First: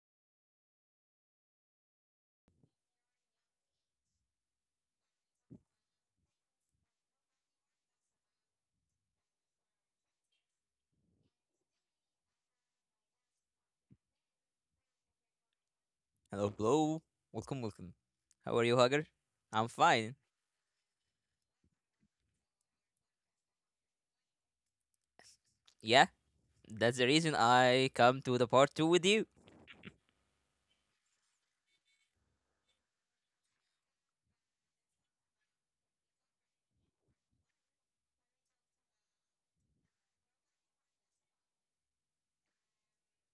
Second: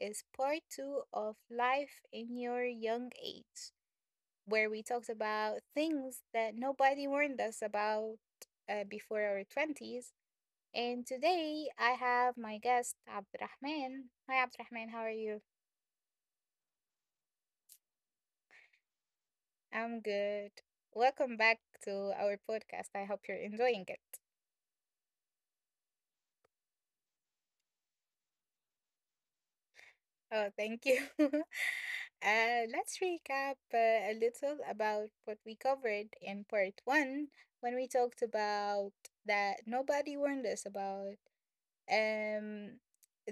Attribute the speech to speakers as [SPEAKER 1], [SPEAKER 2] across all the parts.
[SPEAKER 1] is part two of Life in Your Young Age, where we talked about things that nobody warned us about before our 20s. And today I have my guest, Abdurrahman. Hi, Abdurrahman, how are you?
[SPEAKER 2] Hello, blow. Welcome, welcome. How are you, Hugger? I'm
[SPEAKER 1] I'm
[SPEAKER 2] fine.
[SPEAKER 1] good. Welcome back to our podcast. I hope you're enjoying it.
[SPEAKER 2] Yeah, that's the reason I come to the part two with you.
[SPEAKER 1] Oh, thank you. Let's recap a little about what we covered in part one when we talked about that nobody warned us about um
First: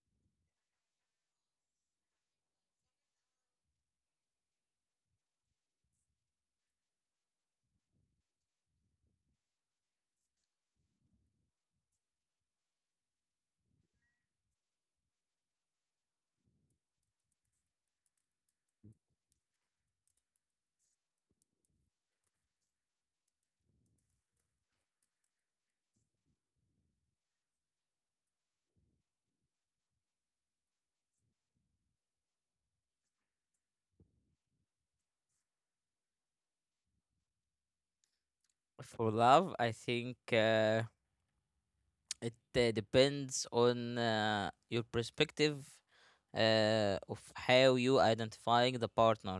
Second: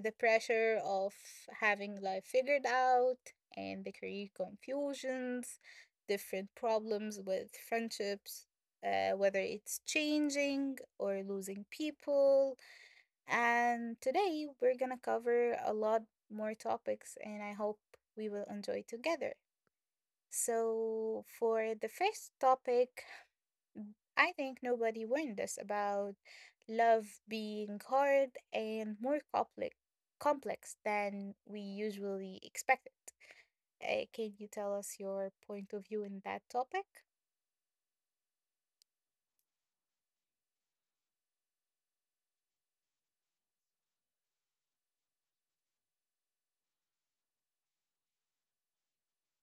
[SPEAKER 1] the pressure of having life figured out and the career confusions, different problems with friendships, whether it's changing or losing people, and today we're gonna cover a lot more topics, and I hope we will enjoy together. So, for the first topic, I think nobody warned us about love being hard and more complex than we usually expected. Can you tell us your point of view in that topic?
[SPEAKER 2] For love, I think it depends on your perspective of how you identifying the partner.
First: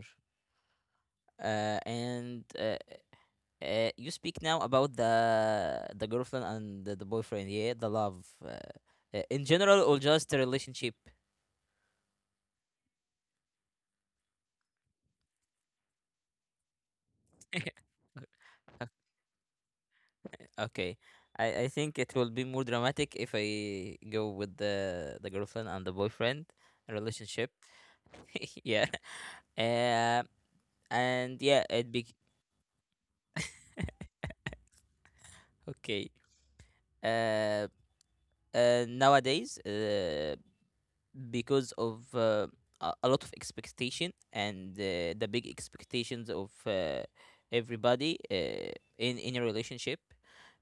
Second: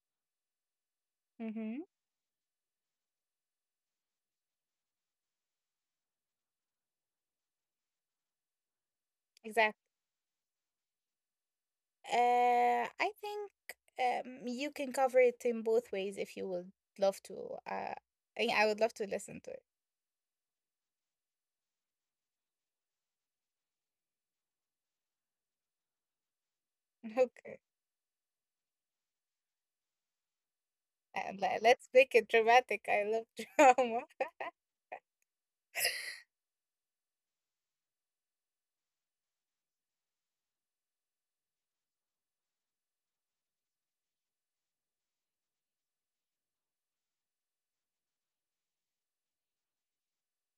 [SPEAKER 1] Mm-hmm.
[SPEAKER 2] And You speak now about the girlfriend and the boyfriend. Yeah, the love. In general, or just a relationship?
[SPEAKER 1] I think you can cover it in both ways if you would love to. Uh, I would love to listen to it.
[SPEAKER 2] Okay. I think it will be more dramatic if I go with the girlfriend and the boyfriend relationship.
[SPEAKER 1] Okay.
[SPEAKER 2] yeah. Uh, and
[SPEAKER 1] And
[SPEAKER 2] yeah, it
[SPEAKER 1] let's
[SPEAKER 2] be
[SPEAKER 1] make it dramatic. I love drama.
[SPEAKER 2] okay. Uh, Nowadays, because of a lot of expectation and the big expectations of everybody in a relationship.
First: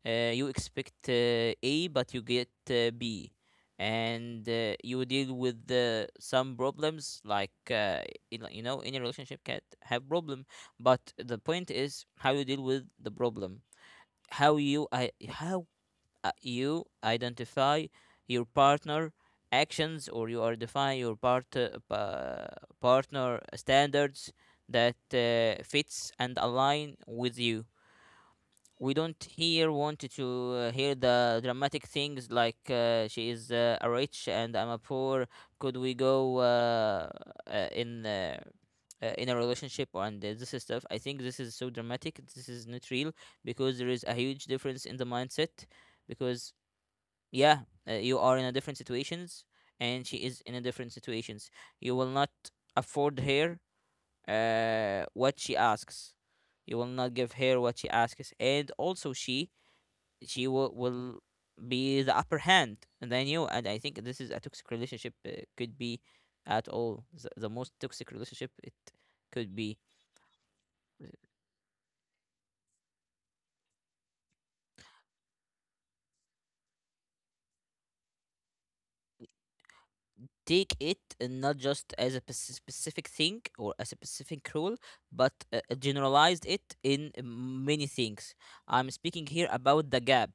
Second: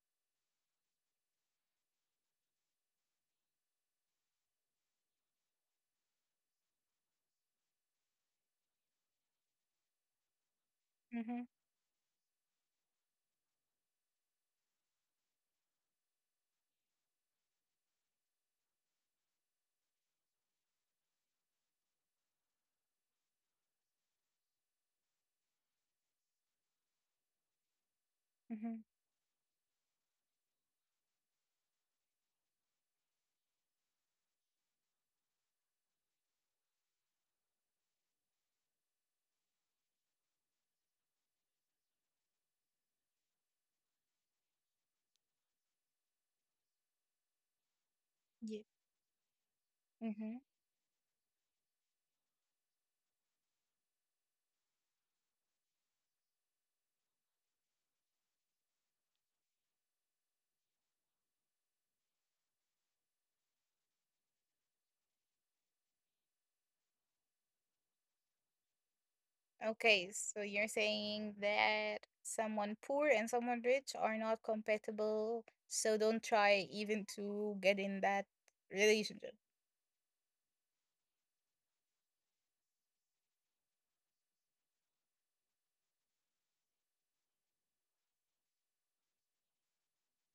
[SPEAKER 2] You expect A, but you get B, and you deal with some problems like you know any relationship can have problem, but the
[SPEAKER 1] Mm-hmm.
[SPEAKER 2] point is how you deal with the problem, how you identify your partner actions or you are define your partner standards that fits and align with you.
[SPEAKER 1] Mm-hmm.
[SPEAKER 2] We don't here want to hear the dramatic things like she is a rich and I'm a poor. Could we go uh, in uh, in a relationship? And this is stuff. I think this is so dramatic. This is not real, because there is a huge difference in the mindset, because yeah, you are in a
[SPEAKER 1] Yeah.
[SPEAKER 2] different situations and she
[SPEAKER 1] Mm-hmm.
[SPEAKER 2] is in a different situations. You will not afford her what she asks. You will not give her what she asks, and also she she will be the upper hand than you, and I think this is a toxic relationship. Could be at all the most toxic relationship it could be.
[SPEAKER 1] Okay, so you're saying that someone poor and someone rich are not compatible, so don't try even to get in that relationship.
[SPEAKER 2] Take it not just as a specific thing or as a specific rule, but generalized it in many things. I'm speaking here about the gap,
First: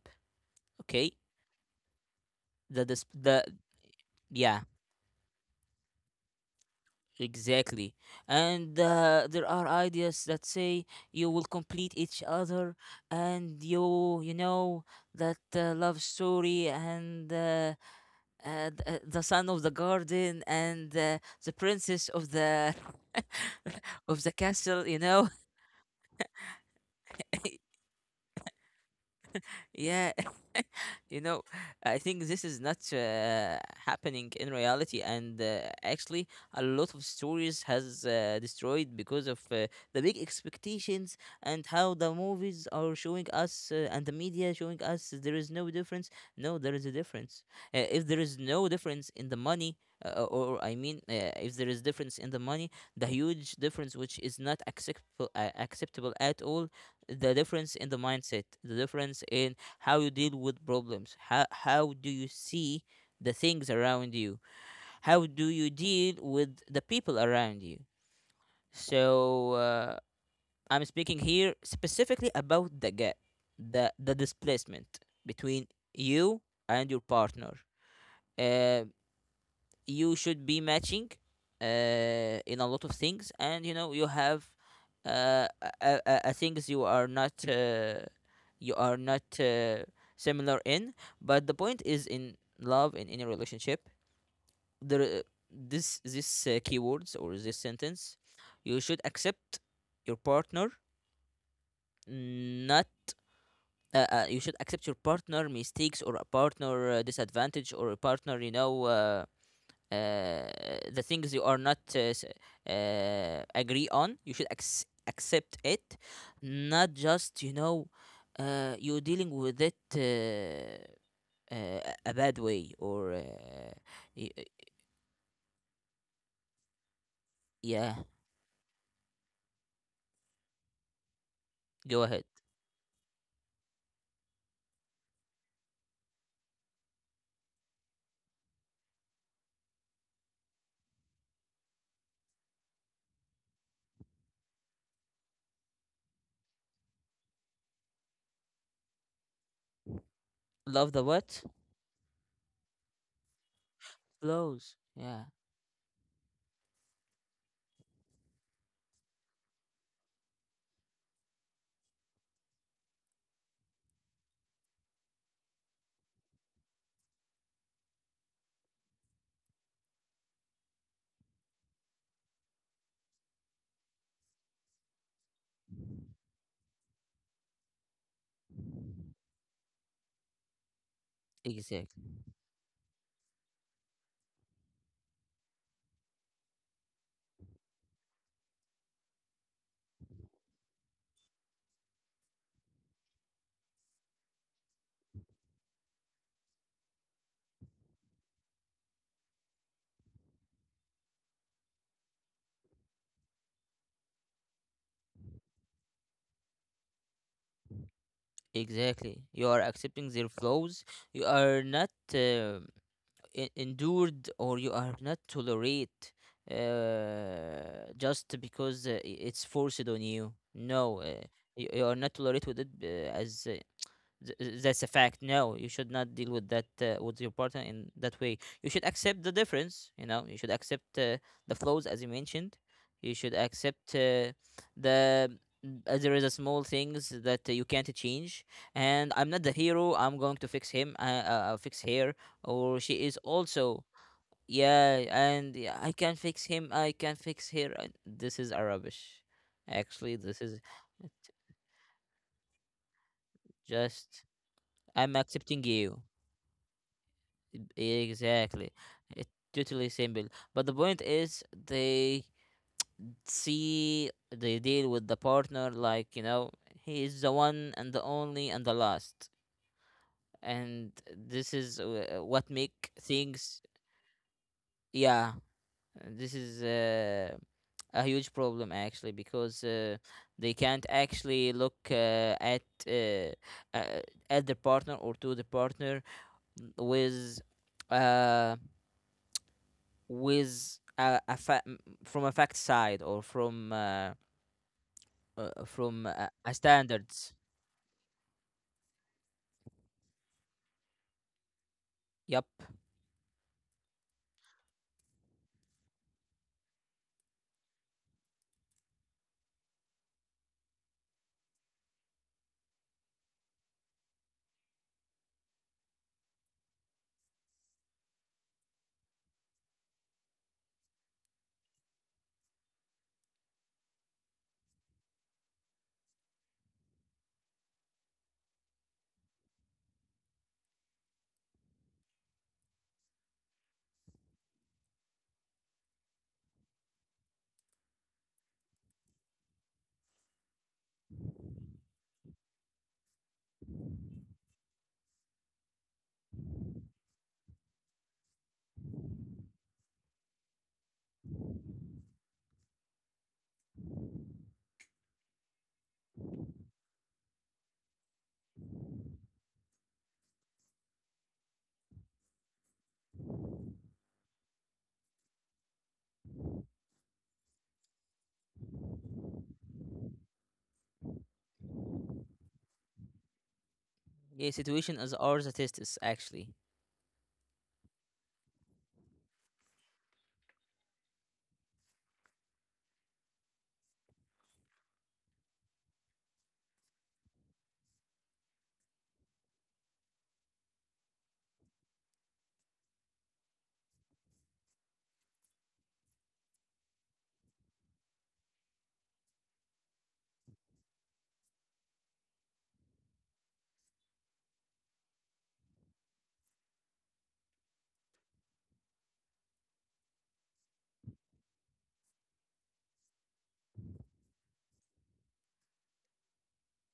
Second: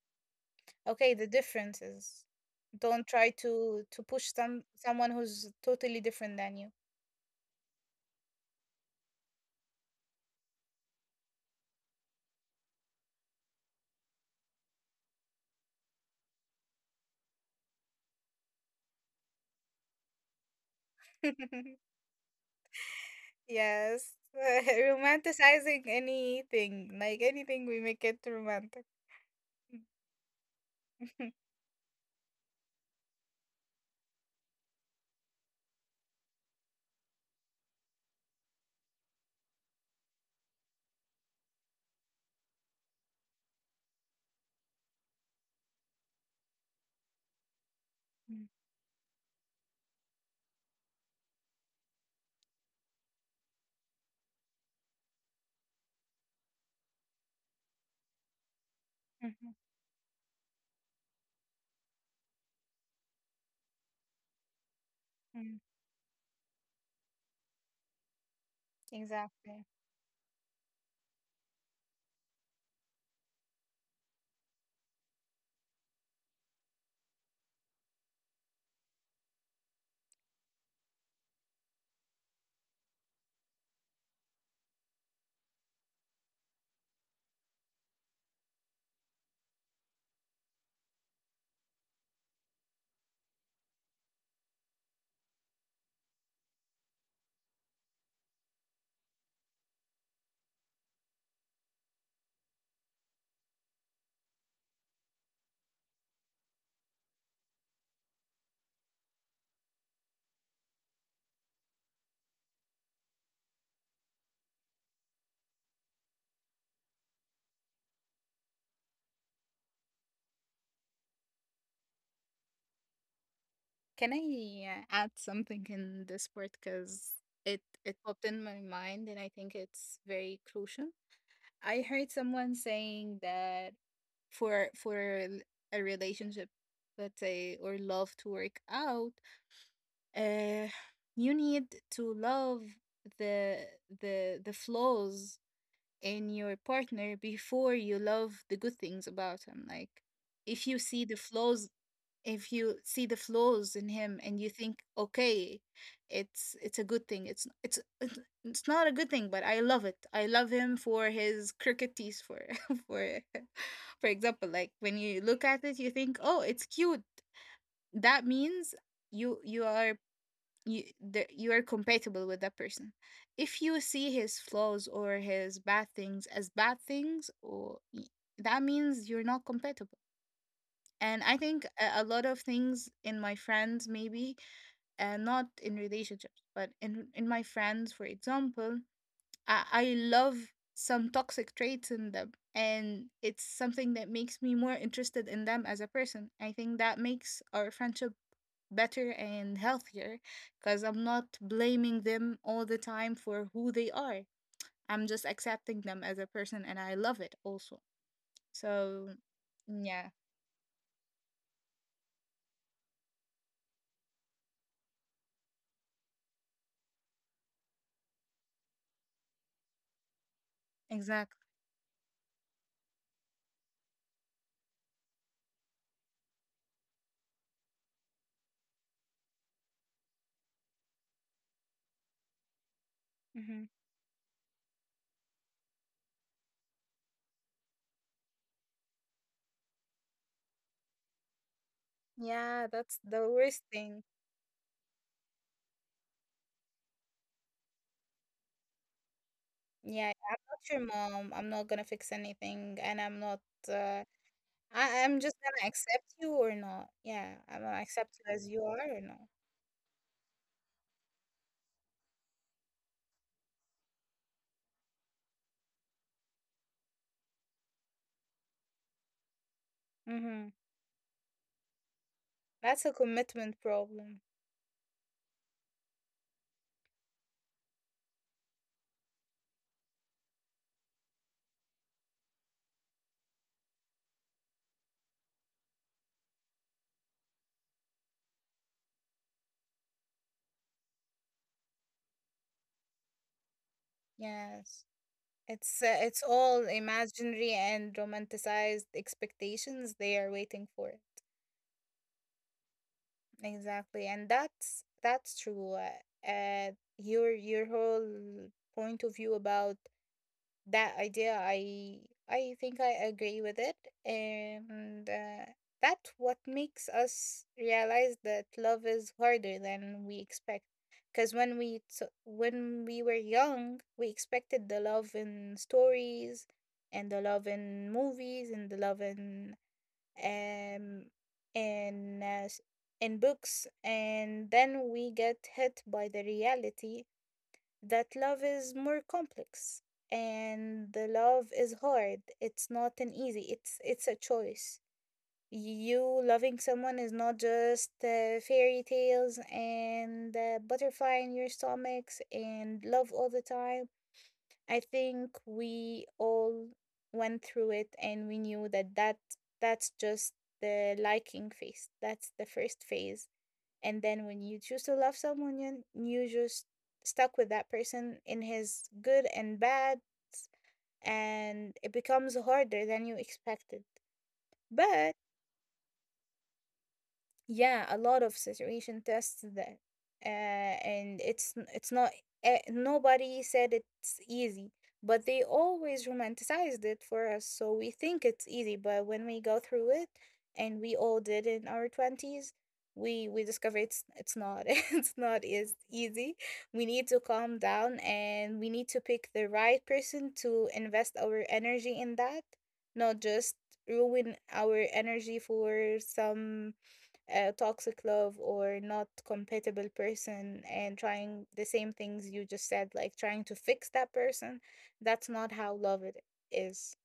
[SPEAKER 2] okay?
[SPEAKER 1] Okay, the difference is, don't try
[SPEAKER 2] The
[SPEAKER 1] to push
[SPEAKER 2] Yeah,
[SPEAKER 1] someone who's totally different than you.
[SPEAKER 2] exactly. And there are ideas that say you will complete each other, and you know that love story and the son of the garden and the princess of the
[SPEAKER 1] Yes.
[SPEAKER 2] of the castle, you know.
[SPEAKER 1] Romanticizing anything, like anything we make it romantic.
[SPEAKER 2] yeah. You know, I think this is not happening in reality, and actually, a lot of stories has destroyed because of the big expectations and how the movies are showing us and the media showing us there is no difference. No, there is a difference. If there
[SPEAKER 1] Mm,
[SPEAKER 2] is no difference in the money. Or I mean, if there is difference in the money, the huge difference which is not acceptable acceptable at all, the difference in the mindset, the difference
[SPEAKER 1] mhm,
[SPEAKER 2] in how you deal with problems, how do you see the things around you, how do
[SPEAKER 1] mm.
[SPEAKER 2] you deal with the people around you. So
[SPEAKER 1] Exactly.
[SPEAKER 2] I'm speaking here specifically about the gap, the displacement between you and your partner. Uh, you should be matching in a lot of things, and you know you have uh, a things you are not similar in, but the point is in love, in any relationship, there this keywords or this sentence: you should accept your partner. Not you should accept your partner mistakes or a partner disadvantage or a partner, you know, uh, the things you are not agree on, you should accept it. Not just, you know, you dealing with it uh, a bad way or
[SPEAKER 1] Can
[SPEAKER 2] y- uh,
[SPEAKER 1] I add something in this part? Because it
[SPEAKER 2] yeah,
[SPEAKER 1] popped in my mind, and I think it's very crucial. I
[SPEAKER 2] go
[SPEAKER 1] heard
[SPEAKER 2] ahead.
[SPEAKER 1] someone saying that for for l- a relationship, let's say, or love to work out, uh you need to love the the flaws in your partner before you love the good things about him. Like, if you
[SPEAKER 2] Love
[SPEAKER 1] see
[SPEAKER 2] the
[SPEAKER 1] the
[SPEAKER 2] what?
[SPEAKER 1] flaws, if you see the flaws in him and you think,
[SPEAKER 2] Flows, yeah.
[SPEAKER 1] okay, it's a good thing, it's not a good thing, but I love it. I love him for his crooked teeth, for for for example, like when you look at it you think, oh, it's cute. That means you you are you are compatible with that person. If you see his flaws or his bad things as bad things, or that means you're not compatible. And I think
[SPEAKER 2] Exactly.
[SPEAKER 1] a lot of things in my friends, maybe, not in relationships, but in my friends, for example, I love some toxic traits in them, and it's something that makes me more interested in them as a person. I think that makes our friendship better and healthier because I'm not blaming them all the time for who they are. I'm just accepting them as a person, and I love it also. So,
[SPEAKER 2] Exactly, you are
[SPEAKER 1] yeah,
[SPEAKER 2] accepting their flows. You are not endured or you are not tolerate just because it's forced on you. No,
[SPEAKER 1] exactly.
[SPEAKER 2] you, you are not tolerate with it as Th- that's a fact. No, you should not deal with that with your partner in that way. You should accept the difference. You know, you should accept the flaws as you mentioned. You should accept the there is a small things that you can't change. And I'm not the hero. I'm going to fix him. I'll fix her,
[SPEAKER 1] Yeah,
[SPEAKER 2] or she
[SPEAKER 1] that's
[SPEAKER 2] is
[SPEAKER 1] the worst
[SPEAKER 2] also
[SPEAKER 1] thing.
[SPEAKER 2] yeah. And yeah, I can fix him. I can fix her. And This is a rubbish.
[SPEAKER 1] Yeah,
[SPEAKER 2] Actually,
[SPEAKER 1] I'm
[SPEAKER 2] this is
[SPEAKER 1] not your mom. I'm not gonna fix anything, and I'm not. Uh,
[SPEAKER 2] just
[SPEAKER 1] I'm
[SPEAKER 2] I'm
[SPEAKER 1] just gonna
[SPEAKER 2] accepting you.
[SPEAKER 1] accept you or not. Yeah, I'm gonna accept you as you
[SPEAKER 2] Exactly.
[SPEAKER 1] are or not.
[SPEAKER 2] It's totally simple. But the point is they see they deal with the partner like, you know, he is the one and the only and the last.
[SPEAKER 1] Mm-hmm.
[SPEAKER 2] And this is what
[SPEAKER 1] That's
[SPEAKER 2] make
[SPEAKER 1] a commitment
[SPEAKER 2] things.
[SPEAKER 1] problem.
[SPEAKER 2] Yeah, this is a huge problem actually, because they can't actually look at uh, uh, at the partner or to the partner with uh, with a from a fact side or
[SPEAKER 1] Yes,
[SPEAKER 2] from
[SPEAKER 1] it's
[SPEAKER 2] a
[SPEAKER 1] all
[SPEAKER 2] standards.
[SPEAKER 1] imaginary and romanticized expectations they are waiting for it.
[SPEAKER 2] Yep.
[SPEAKER 1] Exactly, and that's true. Uh, your whole point of view about that idea, I think I agree with it, and that's what makes us realize that love is harder than we expect, because when when we were young we expected the love in stories and the love in movies and the love in um in uh, s- in books, and then we get hit by the reality that love is more complex, and the love is hard. It's not an easy, it's a choice. You loving someone is not just fairy tales and butterfly in your stomachs and love all the time. I think we all went through it, and we knew that that's just the liking phase. That's the first phase, and then when you choose to love someone, you just stuck with that person in his good and bad, and it becomes harder than you expected.
[SPEAKER 2] Yeah, situation
[SPEAKER 1] But
[SPEAKER 2] is our statistics actually,
[SPEAKER 1] yeah, a lot of saturation tests that, and it's not nobody said it's easy, but they always romanticized it for us, so we think it's easy. But when we go through it, and we all did in our twenties, we discover it's not it's not as easy. We need to calm down, and we need to pick the right person to invest our energy in that, not just ruin our energy for some a toxic love or not compatible person and trying the same things you just said, like trying to fix that person. That's not how love it is.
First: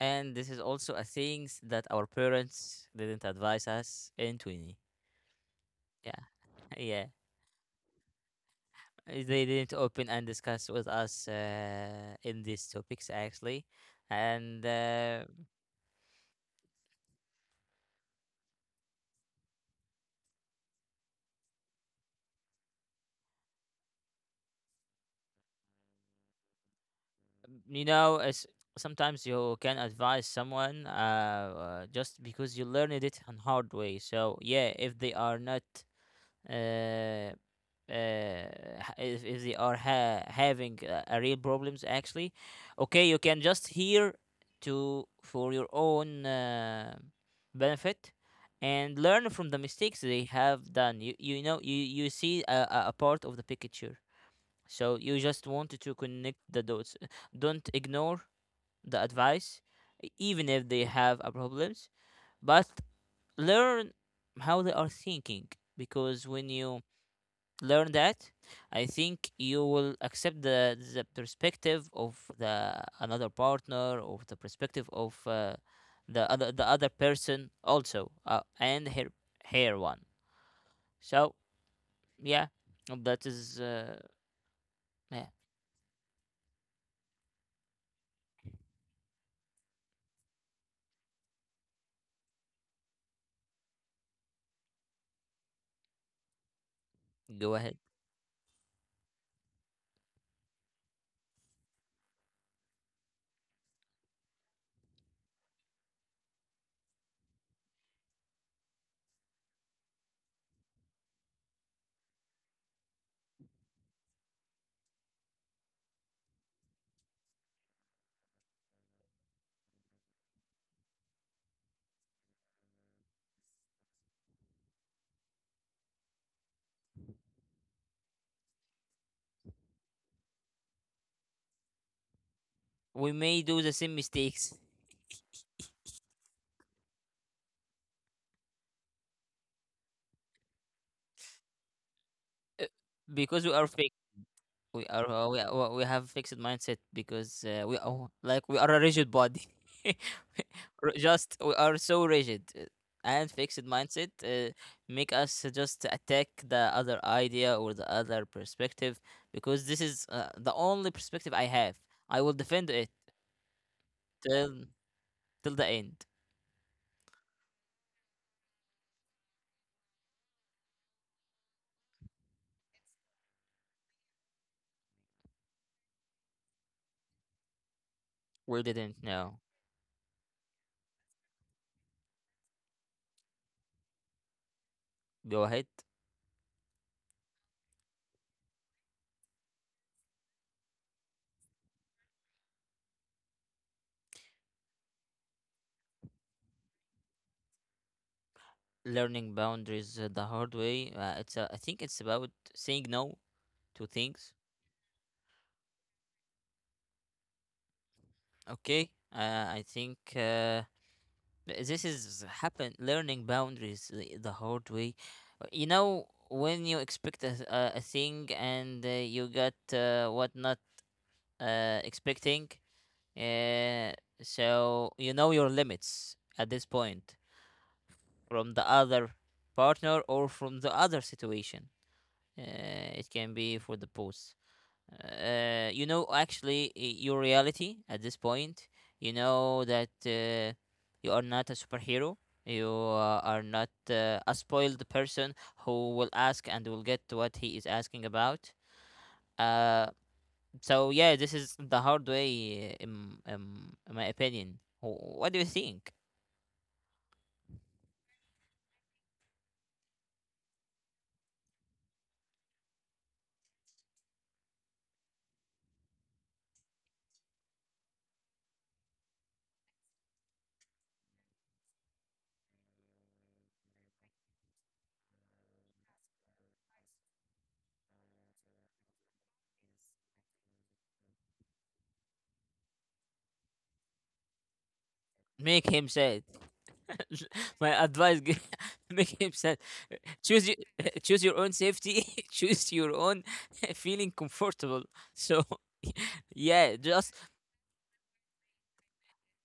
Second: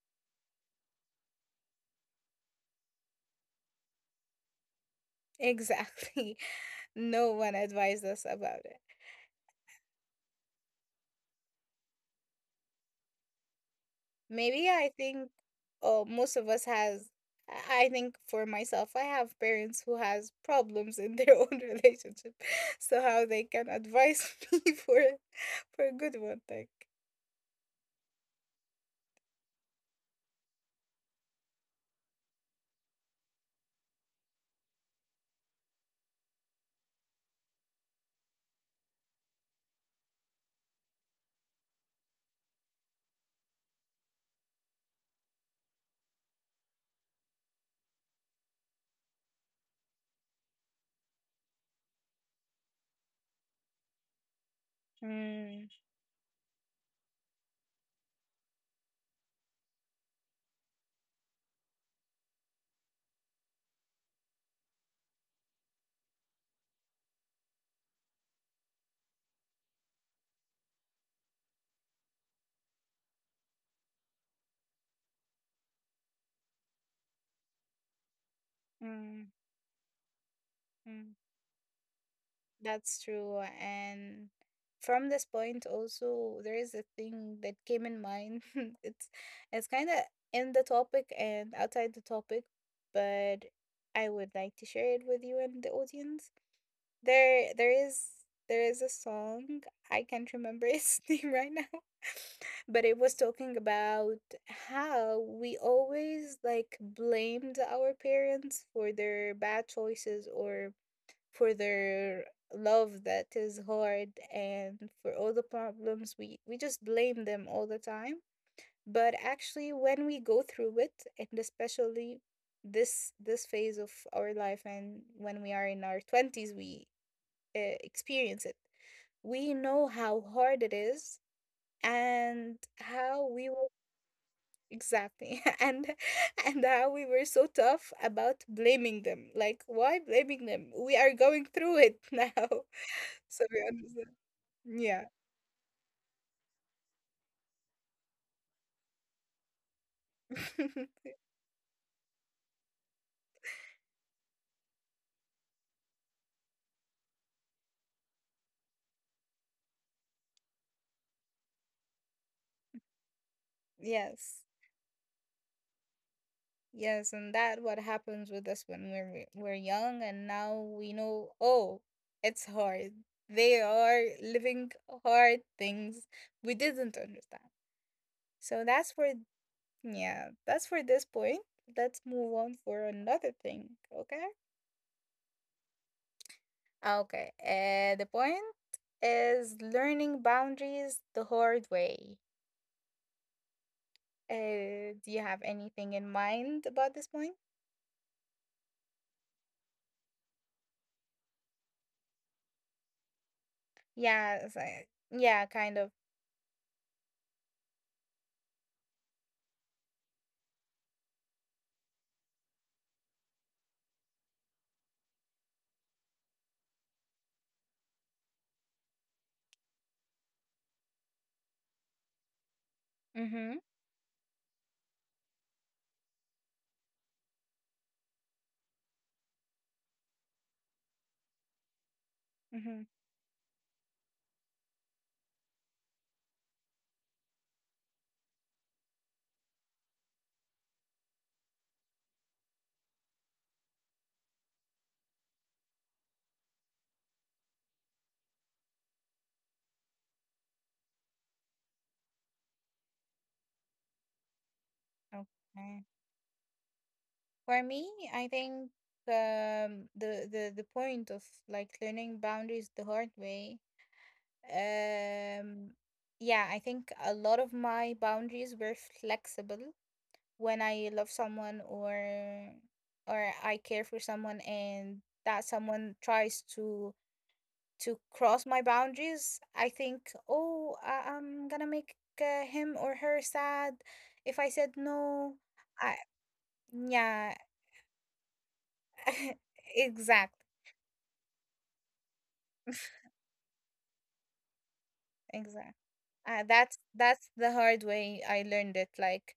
[SPEAKER 2] and this is also a things that our parents didn't advise us in twenty. Yeah,
[SPEAKER 1] Exactly.
[SPEAKER 2] yeah.
[SPEAKER 1] No one advised us about it.
[SPEAKER 2] They didn't open and discuss with us in these topics actually, and
[SPEAKER 1] Maybe I think most of us has, I think for myself, I have parents who has problems in their own relationship, so how they can advise me for a good one, like.
[SPEAKER 2] you know it's sometimes you can advise someone just because you learned it on hard way. So yeah, if they are not uh, uh, if they are having a real problems, actually okay, you can just hear to for your own benefit and learn from the mistakes they have done. You know, you see a part of the picture, so you just want
[SPEAKER 1] Mm,
[SPEAKER 2] to connect the dots. Don't ignore the advice, even if they have a problems, but learn how they are thinking, because when you learn that, I think you will accept the perspective of the another partner or the perspective of the other person also and her
[SPEAKER 1] mm,
[SPEAKER 2] her one.
[SPEAKER 1] mm.
[SPEAKER 2] So yeah,
[SPEAKER 1] That's
[SPEAKER 2] that
[SPEAKER 1] true.
[SPEAKER 2] is
[SPEAKER 1] And from
[SPEAKER 2] yeah,
[SPEAKER 1] this point also there is a thing that came in mind. It's it's kinda in the topic and outside the topic, but I would like to share it with you and the audience.
[SPEAKER 2] go
[SPEAKER 1] There there
[SPEAKER 2] ahead.
[SPEAKER 1] is there is a song, I can't remember its name right now, but it was talking about how we always like blamed our parents for their bad choices or for their love that is hard and for all the problems. We just blame them all the time, but actually when we go through it, and especially this phase of our life, and when we are in our 20s, we experience it, we know how hard it is and
[SPEAKER 2] We
[SPEAKER 1] how
[SPEAKER 2] may
[SPEAKER 1] we
[SPEAKER 2] do the
[SPEAKER 1] were.
[SPEAKER 2] same mistakes
[SPEAKER 1] Exactly. And how we were so tough about blaming them, like why blaming them, we are going through it now,
[SPEAKER 2] uh, because
[SPEAKER 1] so
[SPEAKER 2] we
[SPEAKER 1] we
[SPEAKER 2] are
[SPEAKER 1] understand. Yeah.
[SPEAKER 2] we have fixed mindset, because we are like we are a rigid body. Just we are so rigid and fixed mindset make us just attack the other idea or the other perspective, because this is the only perspective I have. I will defend it
[SPEAKER 1] Yes.
[SPEAKER 2] till the end.
[SPEAKER 1] Yes, and that what happens with us when we're young, and now we know, oh, it's hard. They are living hard things we didn't understand.
[SPEAKER 2] We
[SPEAKER 1] So that's
[SPEAKER 2] didn't
[SPEAKER 1] for
[SPEAKER 2] know.
[SPEAKER 1] yeah, that's for this point. Let's move on for another thing, okay?
[SPEAKER 2] Go ahead.
[SPEAKER 1] Okay. Uh, the point is learning boundaries the hard way. Uh, do you have anything in mind about this point?
[SPEAKER 2] Learning boundaries the hard way, it's I think it's about saying no to things.
[SPEAKER 1] Yeah, it's like yeah, kind of.
[SPEAKER 2] Okay, I think this is happen learning boundaries the hard way. You know when you expect a thing and you got what not expecting,
[SPEAKER 1] Mm-hmm.
[SPEAKER 2] uh, so you know your limits at this point from the other partner or from the other situation.
[SPEAKER 1] Mm-hmm.
[SPEAKER 2] It can be for the both. You know actually your reality at this point. You know that you are not a superhero. You are not a spoiled person who will ask and will get what he is asking about. uh, so yeah, this is the hard way in my opinion. What do you think?
[SPEAKER 1] Okay. For me, I think the point of like learning boundaries the hard way. Um, yeah, I think a lot of my boundaries were flexible when I love someone or I care for someone, and that someone tries to cross my boundaries. I think, oh, I'm gonna make him or her sad if I said no.
[SPEAKER 2] Make him
[SPEAKER 1] I
[SPEAKER 2] sad.
[SPEAKER 1] yeah,
[SPEAKER 2] My advice make him sad.
[SPEAKER 1] exact,
[SPEAKER 2] Choose your, choose your own safety. Choose your own feeling comfortable. So
[SPEAKER 1] exact.
[SPEAKER 2] yeah, just
[SPEAKER 1] That's the hard way I learned it. Like,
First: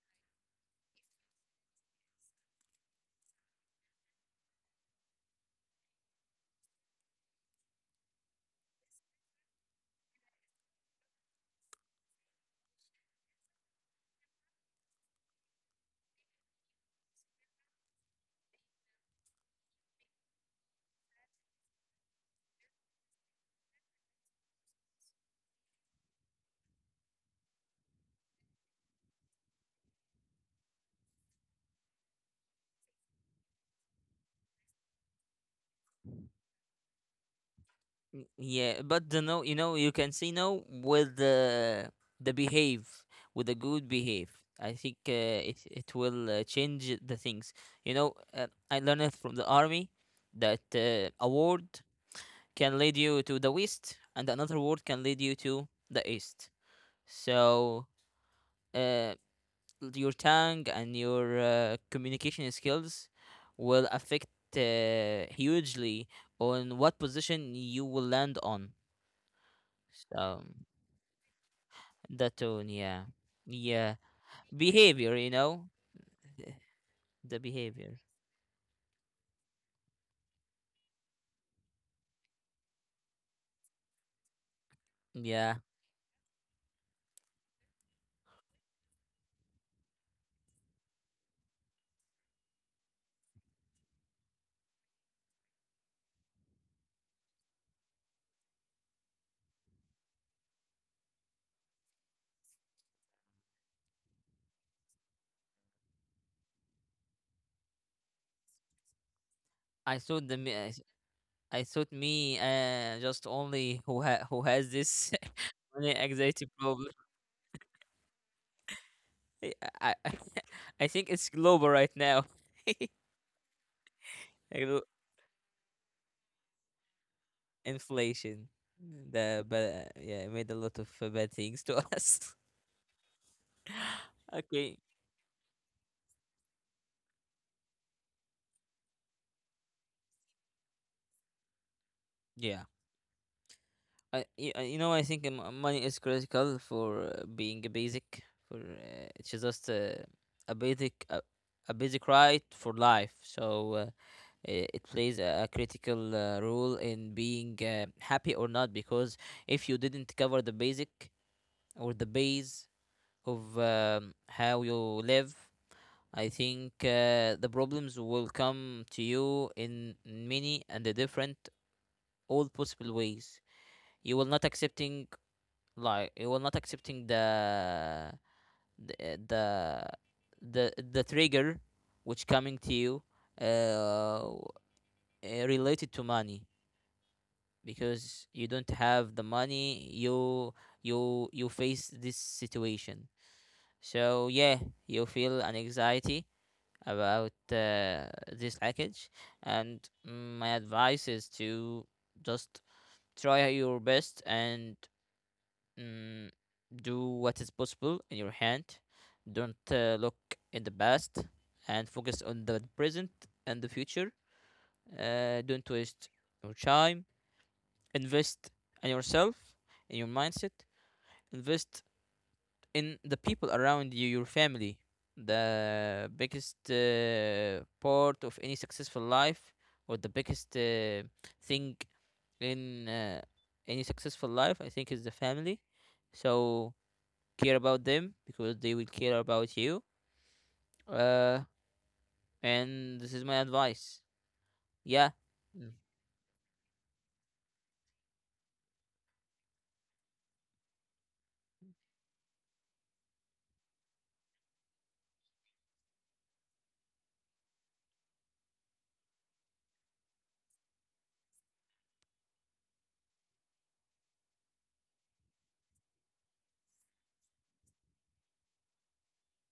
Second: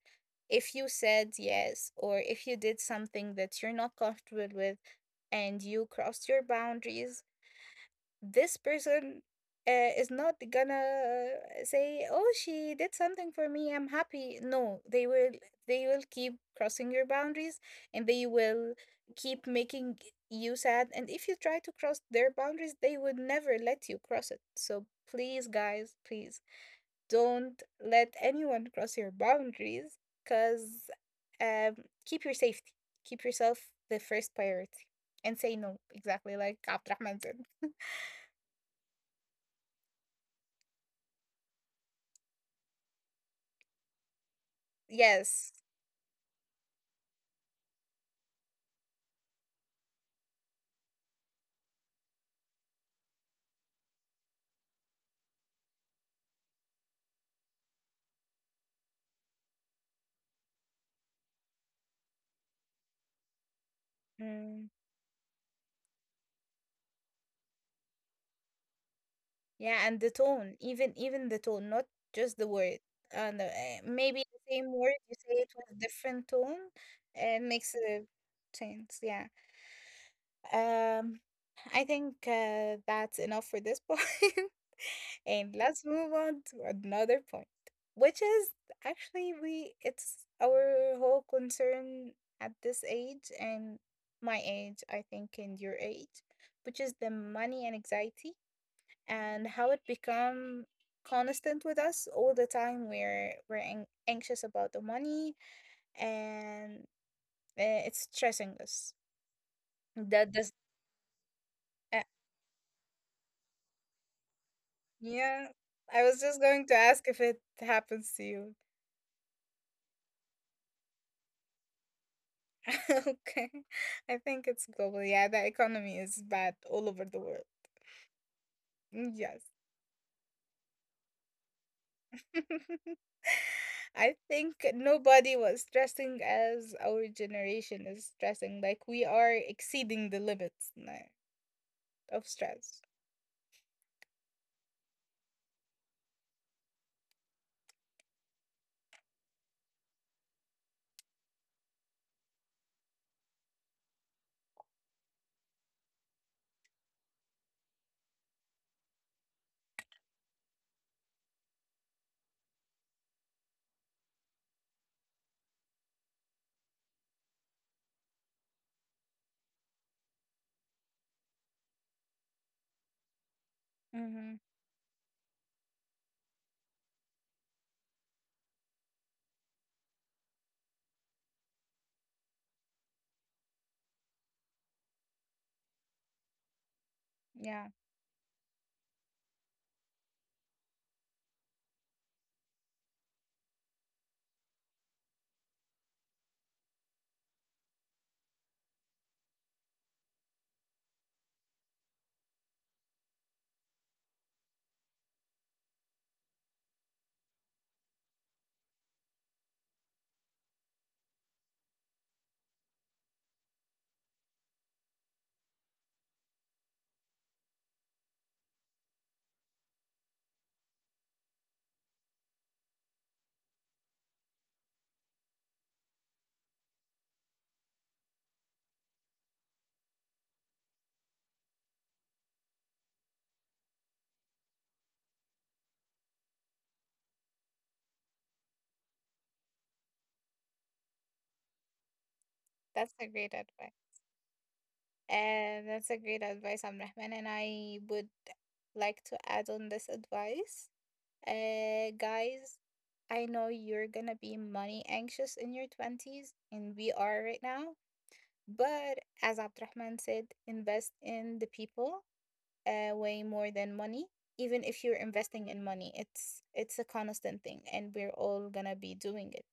[SPEAKER 1] if you said yes, or if you did something that you're not comfortable with, and you crossed your boundaries, this person is not gonna say, oh, she did something for me, I'm happy. No, they will, they will keep crossing your boundaries, and they will keep making you sad. And if you try to cross their boundaries, they would never let you cross it. So please, guys, please don't let anyone cross your boundaries, because um, keep your safety, keep yourself the first priority, and say no exactly like Abdurrahman said.
[SPEAKER 2] mm, yeah. But the no, you know, you can say no with the behave with a good behave. I think
[SPEAKER 1] Yes.
[SPEAKER 2] it it will change the things. You know, I learned from the army that a word can lead you to the west, and another word can lead you to the east. So uh, your tongue and your communication skills will affect
[SPEAKER 1] Mm,
[SPEAKER 2] hugely on what position you will land on.
[SPEAKER 1] yeah, and the
[SPEAKER 2] So
[SPEAKER 1] tone, even even the tone, not
[SPEAKER 2] the
[SPEAKER 1] just the
[SPEAKER 2] tone,
[SPEAKER 1] word.
[SPEAKER 2] yeah,
[SPEAKER 1] And
[SPEAKER 2] yeah,
[SPEAKER 1] maybe the same word you
[SPEAKER 2] behavior, you
[SPEAKER 1] say it
[SPEAKER 2] know,
[SPEAKER 1] with different tone,
[SPEAKER 2] the
[SPEAKER 1] it makes
[SPEAKER 2] behavior.
[SPEAKER 1] a change. Yeah. Um, I think that's enough for this point, and
[SPEAKER 2] Yeah,
[SPEAKER 1] let's move on to another point, which is actually we it's our whole concern at this age and my age, I think, and your age, which is the money and anxiety and how it become constant with us all the time. We're anxious about the money, and it's stressing us.
[SPEAKER 2] I thought the
[SPEAKER 1] That does,
[SPEAKER 2] I thought
[SPEAKER 1] uh,
[SPEAKER 2] me just only who who has this
[SPEAKER 1] yeah,
[SPEAKER 2] only
[SPEAKER 1] I was
[SPEAKER 2] anxiety
[SPEAKER 1] just going to
[SPEAKER 2] problem.
[SPEAKER 1] ask if it happens to you.
[SPEAKER 2] I I think it's global right now.
[SPEAKER 1] Okay, I think it's global. Yeah, the economy is bad all over the world.
[SPEAKER 2] Inflation.
[SPEAKER 1] Mm,
[SPEAKER 2] The
[SPEAKER 1] yes.
[SPEAKER 2] but yeah, it made a lot of bad things to us.
[SPEAKER 1] I think
[SPEAKER 2] Okay.
[SPEAKER 1] nobody was stressing as our generation is stressing. Like, we are exceeding the limits now of
[SPEAKER 2] Yeah.
[SPEAKER 1] stress.
[SPEAKER 2] You know I think money is critical for being a basic for it's just a basic a basic right for life. So uh, it plays a critical role in being happy or not, because if you didn't cover the basic or the base of how you live, I think the problems will come to you in many and the different all possible ways. You will
[SPEAKER 1] Hmm.
[SPEAKER 2] not accepting, like, you will not accepting the the trigger which coming to you uh, related to money
[SPEAKER 1] Yeah,
[SPEAKER 2] because you don't have the money, you you face this situation. So, yeah, you feel an anxiety about this package, and my advice is to just try your best and, mm, do what is possible in your hand. Don't look in the past, and focus on the present and the future. Don't waste your time. Invest in yourself, in your mindset. Invest in the people around you, your family. The biggest part of any successful life, or the biggest thing in any successful life, I think, is the family. So care about them because they will care about you. Uh,
[SPEAKER 1] that's
[SPEAKER 2] and
[SPEAKER 1] a
[SPEAKER 2] this is
[SPEAKER 1] great
[SPEAKER 2] my
[SPEAKER 1] advice.
[SPEAKER 2] advice. Yeah.
[SPEAKER 1] And
[SPEAKER 2] Mm.
[SPEAKER 1] that's a great advice, Abdurrahman. And I would like to add on this advice. Guys, I know you're gonna be money anxious in your 20s, and we are right now. But as Abdurrahman said, invest in the people way more than money. Even if you're investing in money, it's a constant thing and we're all gonna be doing it,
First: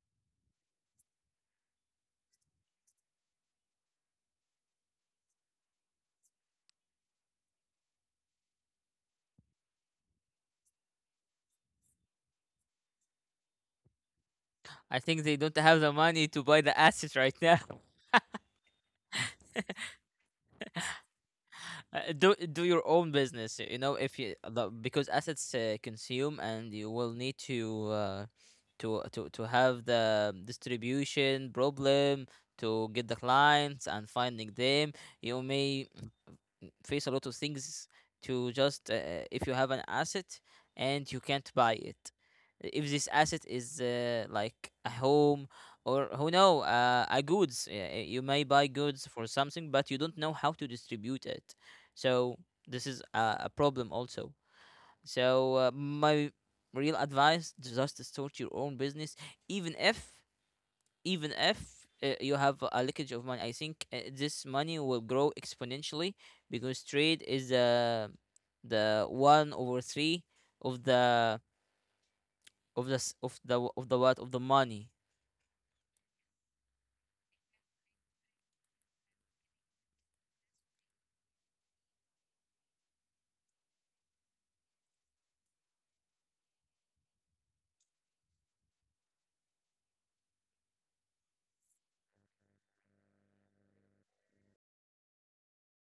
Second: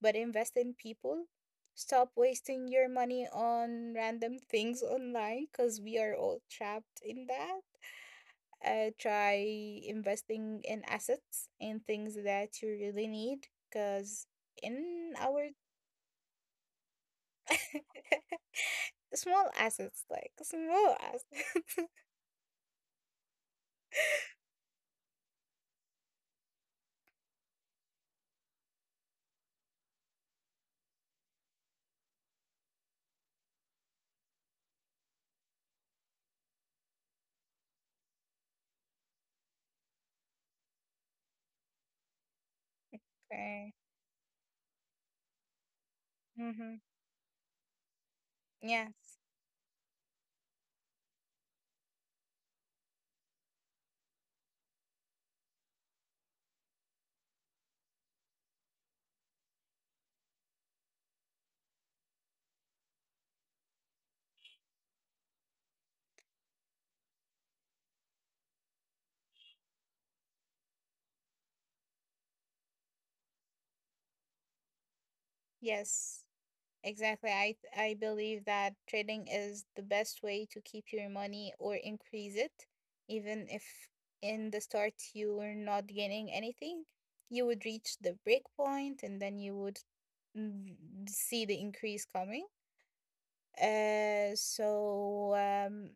[SPEAKER 1] but invest in people. Stop wasting your money on random things online because we are all trapped in that. Try investing in assets and things that you really need because
[SPEAKER 2] I
[SPEAKER 1] in
[SPEAKER 2] think they
[SPEAKER 1] our…
[SPEAKER 2] don't have the money to buy the assets right now.
[SPEAKER 1] Small assets, like small assets.
[SPEAKER 2] Do your own business, you know, if you because assets consume, and you will need to to have the distribution problem, to get the clients and finding them. You may face a lot of things to just, if you have an asset and you can't buy it, if this asset
[SPEAKER 1] Okay.
[SPEAKER 2] is like a home, or who know,
[SPEAKER 1] Mm-hmm.
[SPEAKER 2] a goods, you may buy goods
[SPEAKER 1] Yes.
[SPEAKER 2] for something but you don't know how to distribute it. So this is a problem also. So my real advice, just start your own business, even if, even if you have a leakage of money, I think this money will grow exponentially because trade is the one over three of the, of the s- of the w- of the what of the money.
[SPEAKER 1] Yes, exactly. I believe that trading is the best way to keep your money or increase it, even if in the start you were not gaining anything. You would reach the break point and then you would, mm, see the increase coming. Uh, so um,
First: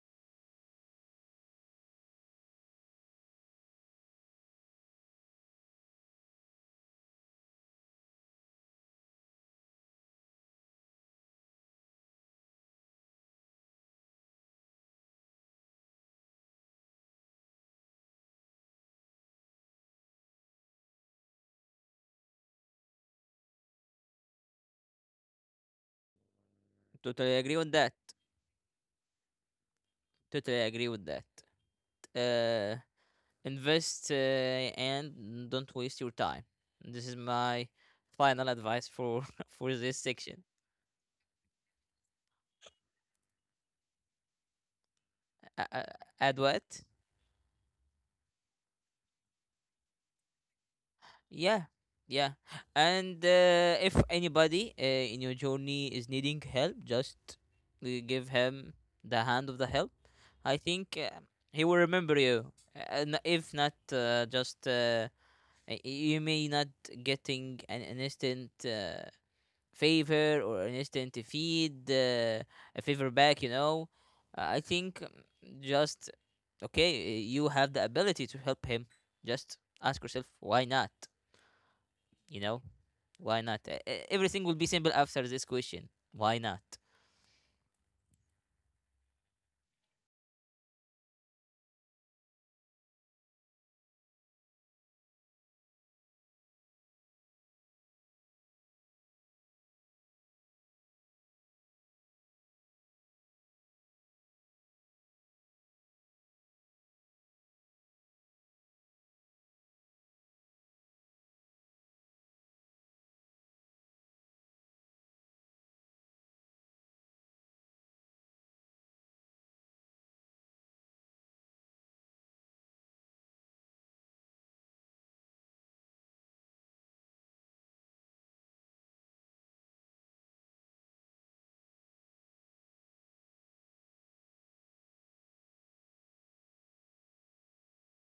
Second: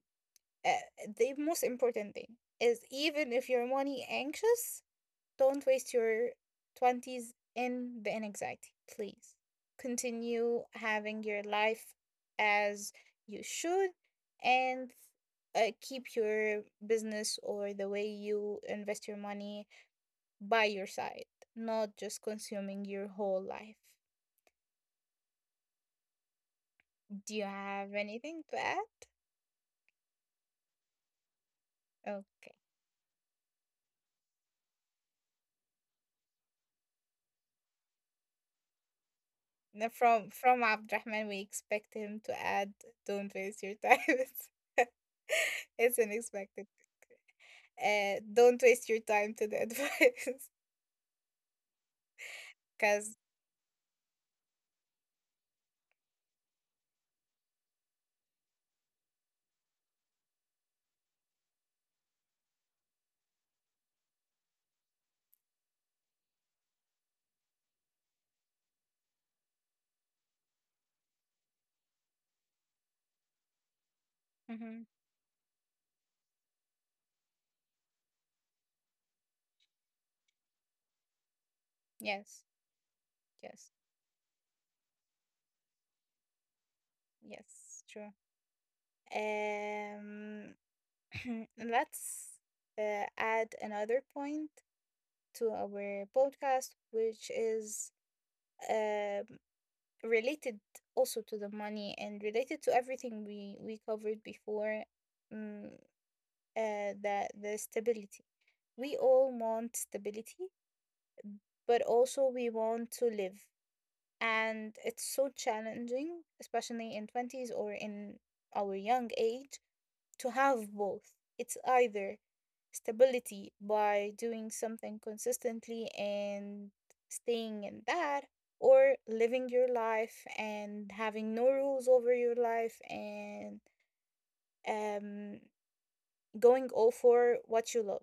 [SPEAKER 1] uh, the most important thing is, even if your money anxious, don't waste your 20s in the anxiety, please. Continue having your life as you should, and keep your business or the way you invest your money by your side, not just consuming your whole life. Do
[SPEAKER 2] Totally
[SPEAKER 1] you
[SPEAKER 2] agree with
[SPEAKER 1] have
[SPEAKER 2] that.
[SPEAKER 1] anything to add?
[SPEAKER 2] Totally agree with that.
[SPEAKER 1] Oh,
[SPEAKER 2] Uh, Invest and don't waste your time. This is my final advice for for
[SPEAKER 1] no,
[SPEAKER 2] this
[SPEAKER 1] from
[SPEAKER 2] section.
[SPEAKER 1] from Abdurrahman, we expect him to add, "Don't waste your time." It's
[SPEAKER 2] Uh, uh, Add what?
[SPEAKER 1] unexpected. Don't waste your time to the advice
[SPEAKER 2] Yeah, yeah.
[SPEAKER 1] because…
[SPEAKER 2] And if anybody, in your journey is needing help, just give him the hand of the help. I think he will remember you. And if not, just, you may not getting an instant favor, or an instant feed, a favor back. I
[SPEAKER 1] Mm-hmm.
[SPEAKER 2] think, just, okay, you have the ability to help him. Just ask yourself, why not. You
[SPEAKER 1] Yes,
[SPEAKER 2] know. Why not?
[SPEAKER 1] yes,
[SPEAKER 2] Everything will be simple after this question. Why not?
[SPEAKER 1] yes, true. um, let's add another point to our podcast, which is, um, related also to the money and related to everything we covered before, mm, the stability. We all want stability, but also we want to live. And it's so challenging, especially in 20s or in our young age, to have both. It's either stability by doing something consistently and staying in that, or living your life and having no rules over your life and um, going all for what you love.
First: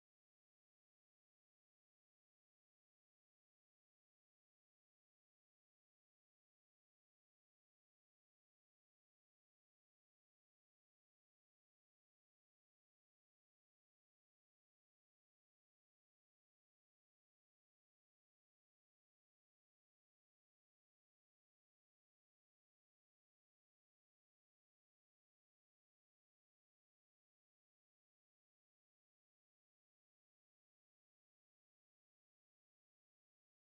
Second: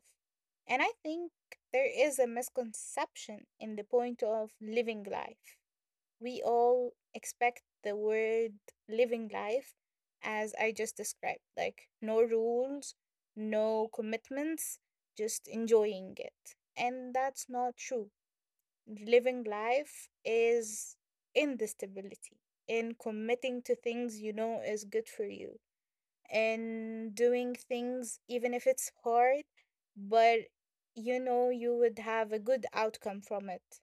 [SPEAKER 1] And I think there is a misconception in the point of living life. We all expect the word living life as I just described, like no rules, no commitments, just enjoying it. And that's not true. Living life is in the stability, in committing to things you know is good for you, in doing things even if it's hard, but you know you would have a good outcome from it.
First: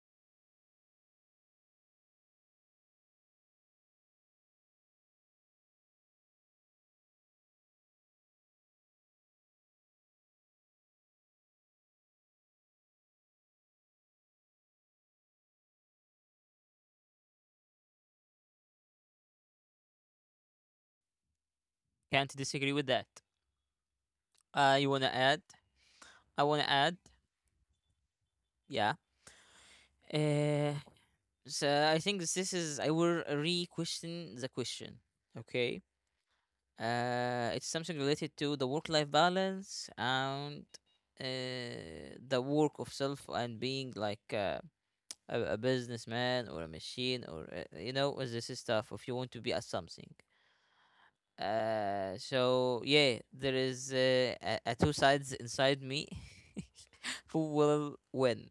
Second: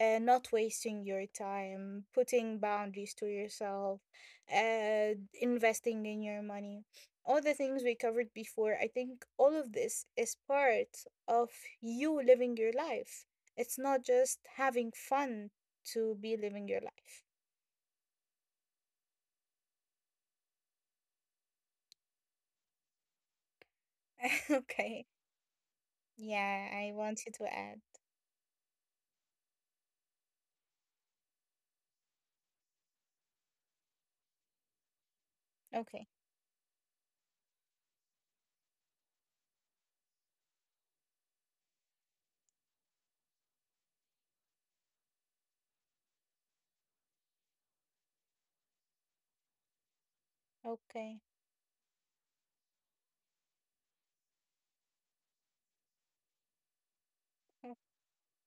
[SPEAKER 1] Not wasting your time, putting boundaries to yourself, uh, investing in your money. All the things we covered before, I think all of this is part of you living your life. It's not just having fun to be living your life.
[SPEAKER 2] Can't disagree with that. You
[SPEAKER 1] Okay.
[SPEAKER 2] wanna add? I wanna
[SPEAKER 1] Yeah, I
[SPEAKER 2] add.
[SPEAKER 1] want you to add.
[SPEAKER 2] Yeah. Uh, so I think this is, I will re-question the question. Okay.
[SPEAKER 1] Okay.
[SPEAKER 2] It's something related to the work-life balance and uh, the work of self, and being like a businessman or a machine, or, you know, this is stuff. If you want to be a something,
[SPEAKER 1] Okay.
[SPEAKER 2] so yeah, there is a two sides inside me who will win.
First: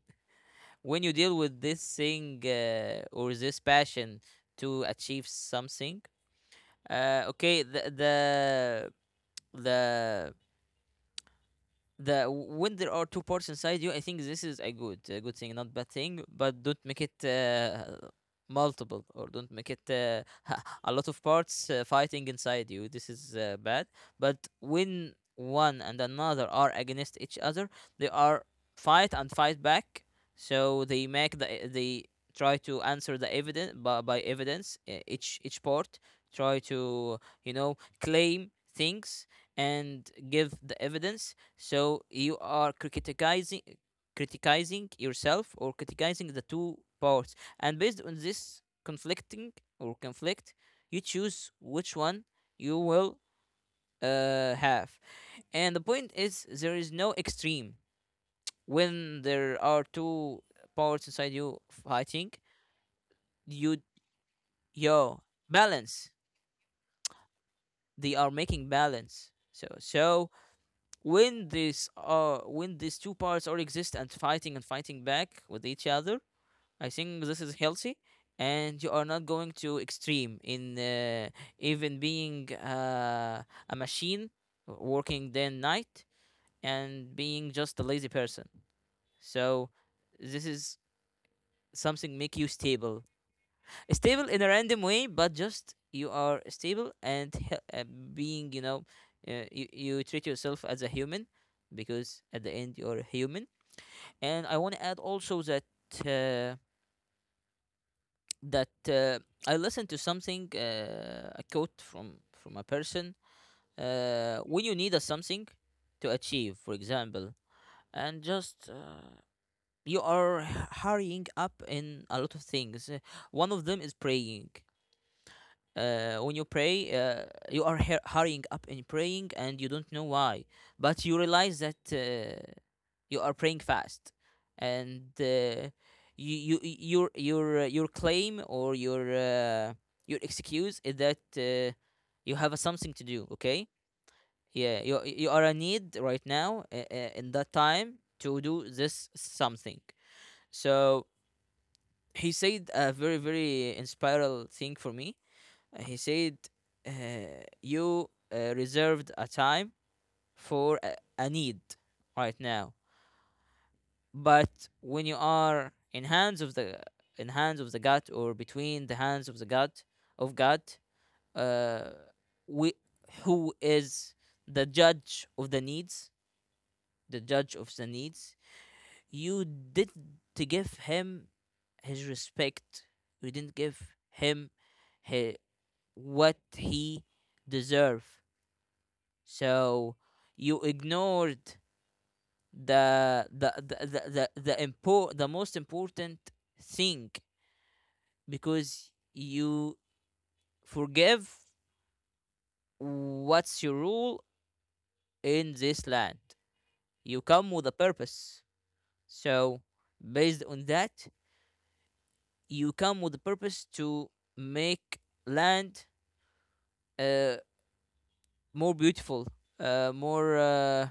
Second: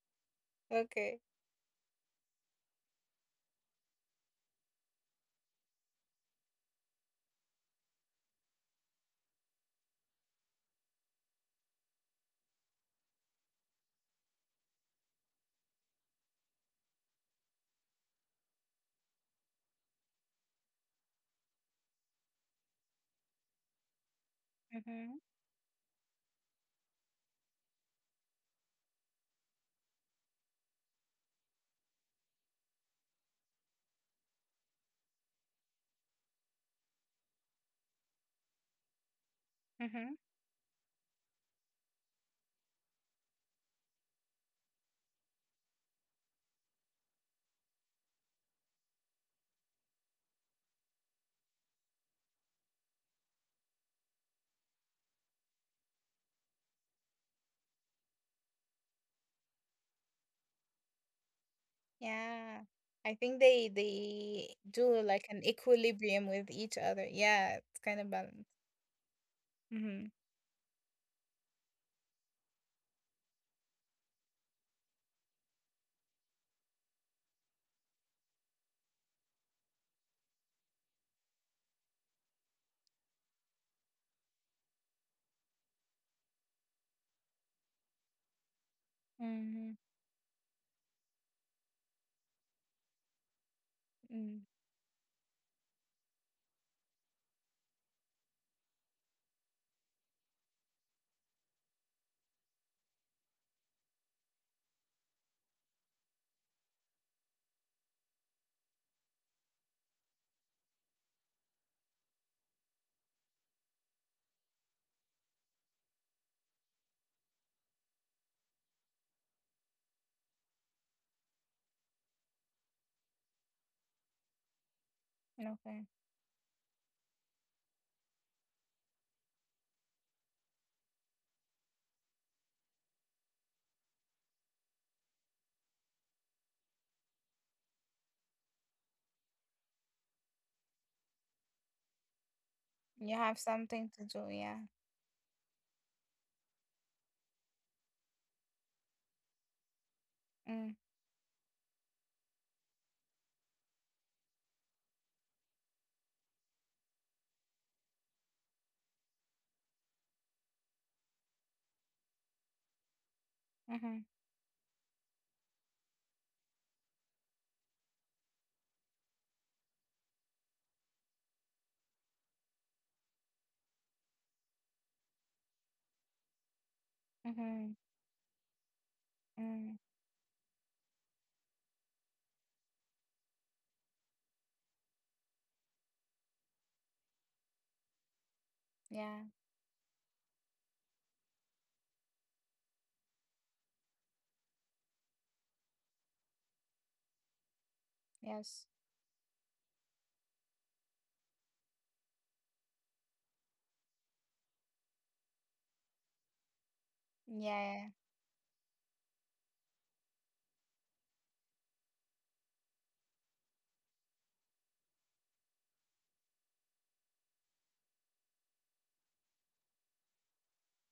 [SPEAKER 2] When you
[SPEAKER 1] Okay.
[SPEAKER 2] deal with this thing, or this passion to achieve something, okay, the the when there are two parts inside you, I think this is a good, a good thing, not bad thing. But don't make it multiple, or don't make it a lot of parts fighting inside you. This is bad. But when
[SPEAKER 1] Mm-hmm.
[SPEAKER 2] one and another are against each other, they are fight and fight back. So they make the, they try to answer the evidence by evidence, each part try to, you know, claim things and
[SPEAKER 1] Mm-hmm.
[SPEAKER 2] give the evidence. So you are criticizing, criticizing yourself, or criticizing the two parts. And based on this conflicting, or conflict, you choose which one you will have. And the point is, there is no extreme. When there are two parts inside you fighting,
[SPEAKER 1] Yeah. I think they
[SPEAKER 2] you
[SPEAKER 1] they do
[SPEAKER 2] yo
[SPEAKER 1] like an
[SPEAKER 2] balance.
[SPEAKER 1] equilibrium with each other. Yeah, it's kind of
[SPEAKER 2] They are
[SPEAKER 1] balanced.
[SPEAKER 2] making balance. So,
[SPEAKER 1] Mm-hmm.
[SPEAKER 2] so when this when these two parts all exist and fighting back with each other, I think this is healthy, and you are not going to extreme in, even being a machine working day and night, and being just a lazy person.
[SPEAKER 1] Mm-hmm.
[SPEAKER 2] So this is something make you stable, stable
[SPEAKER 1] Mm.
[SPEAKER 2] in a random way, but just you are stable and being, you know, you, you treat yourself as a human, because at the end, you're a human. And I want to add also that. Uh, that uh, I listened to something, a quote from a person. When you need a something to achieve, for example, and just, you are hurrying up in a lot of things. One of them is praying.
[SPEAKER 1] Okay.
[SPEAKER 2] When you pray, you are hurrying up in praying, and you don't know why. But you realize that you are praying fast, and, your your, your claim, or your, your excuse is that you have a something to
[SPEAKER 1] You
[SPEAKER 2] do.
[SPEAKER 1] have
[SPEAKER 2] Okay,
[SPEAKER 1] something to do, yeah.
[SPEAKER 2] yeah, you are a need right now, in that time to do this something.
[SPEAKER 1] Mm.
[SPEAKER 2] So he said a very, very inspiring thing for me. He said, you reserved a time for a need right now.
[SPEAKER 1] Mm-hmm.
[SPEAKER 2] But when you are in hands of the, in hands of the God, or between the hands of the God, of God, uh, we, who is the judge of the needs, the judge
[SPEAKER 1] Mm-hmm.
[SPEAKER 2] of the needs, you
[SPEAKER 1] Mm.
[SPEAKER 2] did to give him his respect. You didn't give him, he, what he deserve.
[SPEAKER 1] Yeah.
[SPEAKER 2] So you ignored the the the the the most important thing,
[SPEAKER 1] Yes.
[SPEAKER 2] because you forgive what's your rule in this land. You
[SPEAKER 1] Yeah,
[SPEAKER 2] come with
[SPEAKER 1] yeah,
[SPEAKER 2] a
[SPEAKER 1] yeah.
[SPEAKER 2] purpose. So based on that, you come with a purpose to make land, uh, more beautiful, uh, more uh,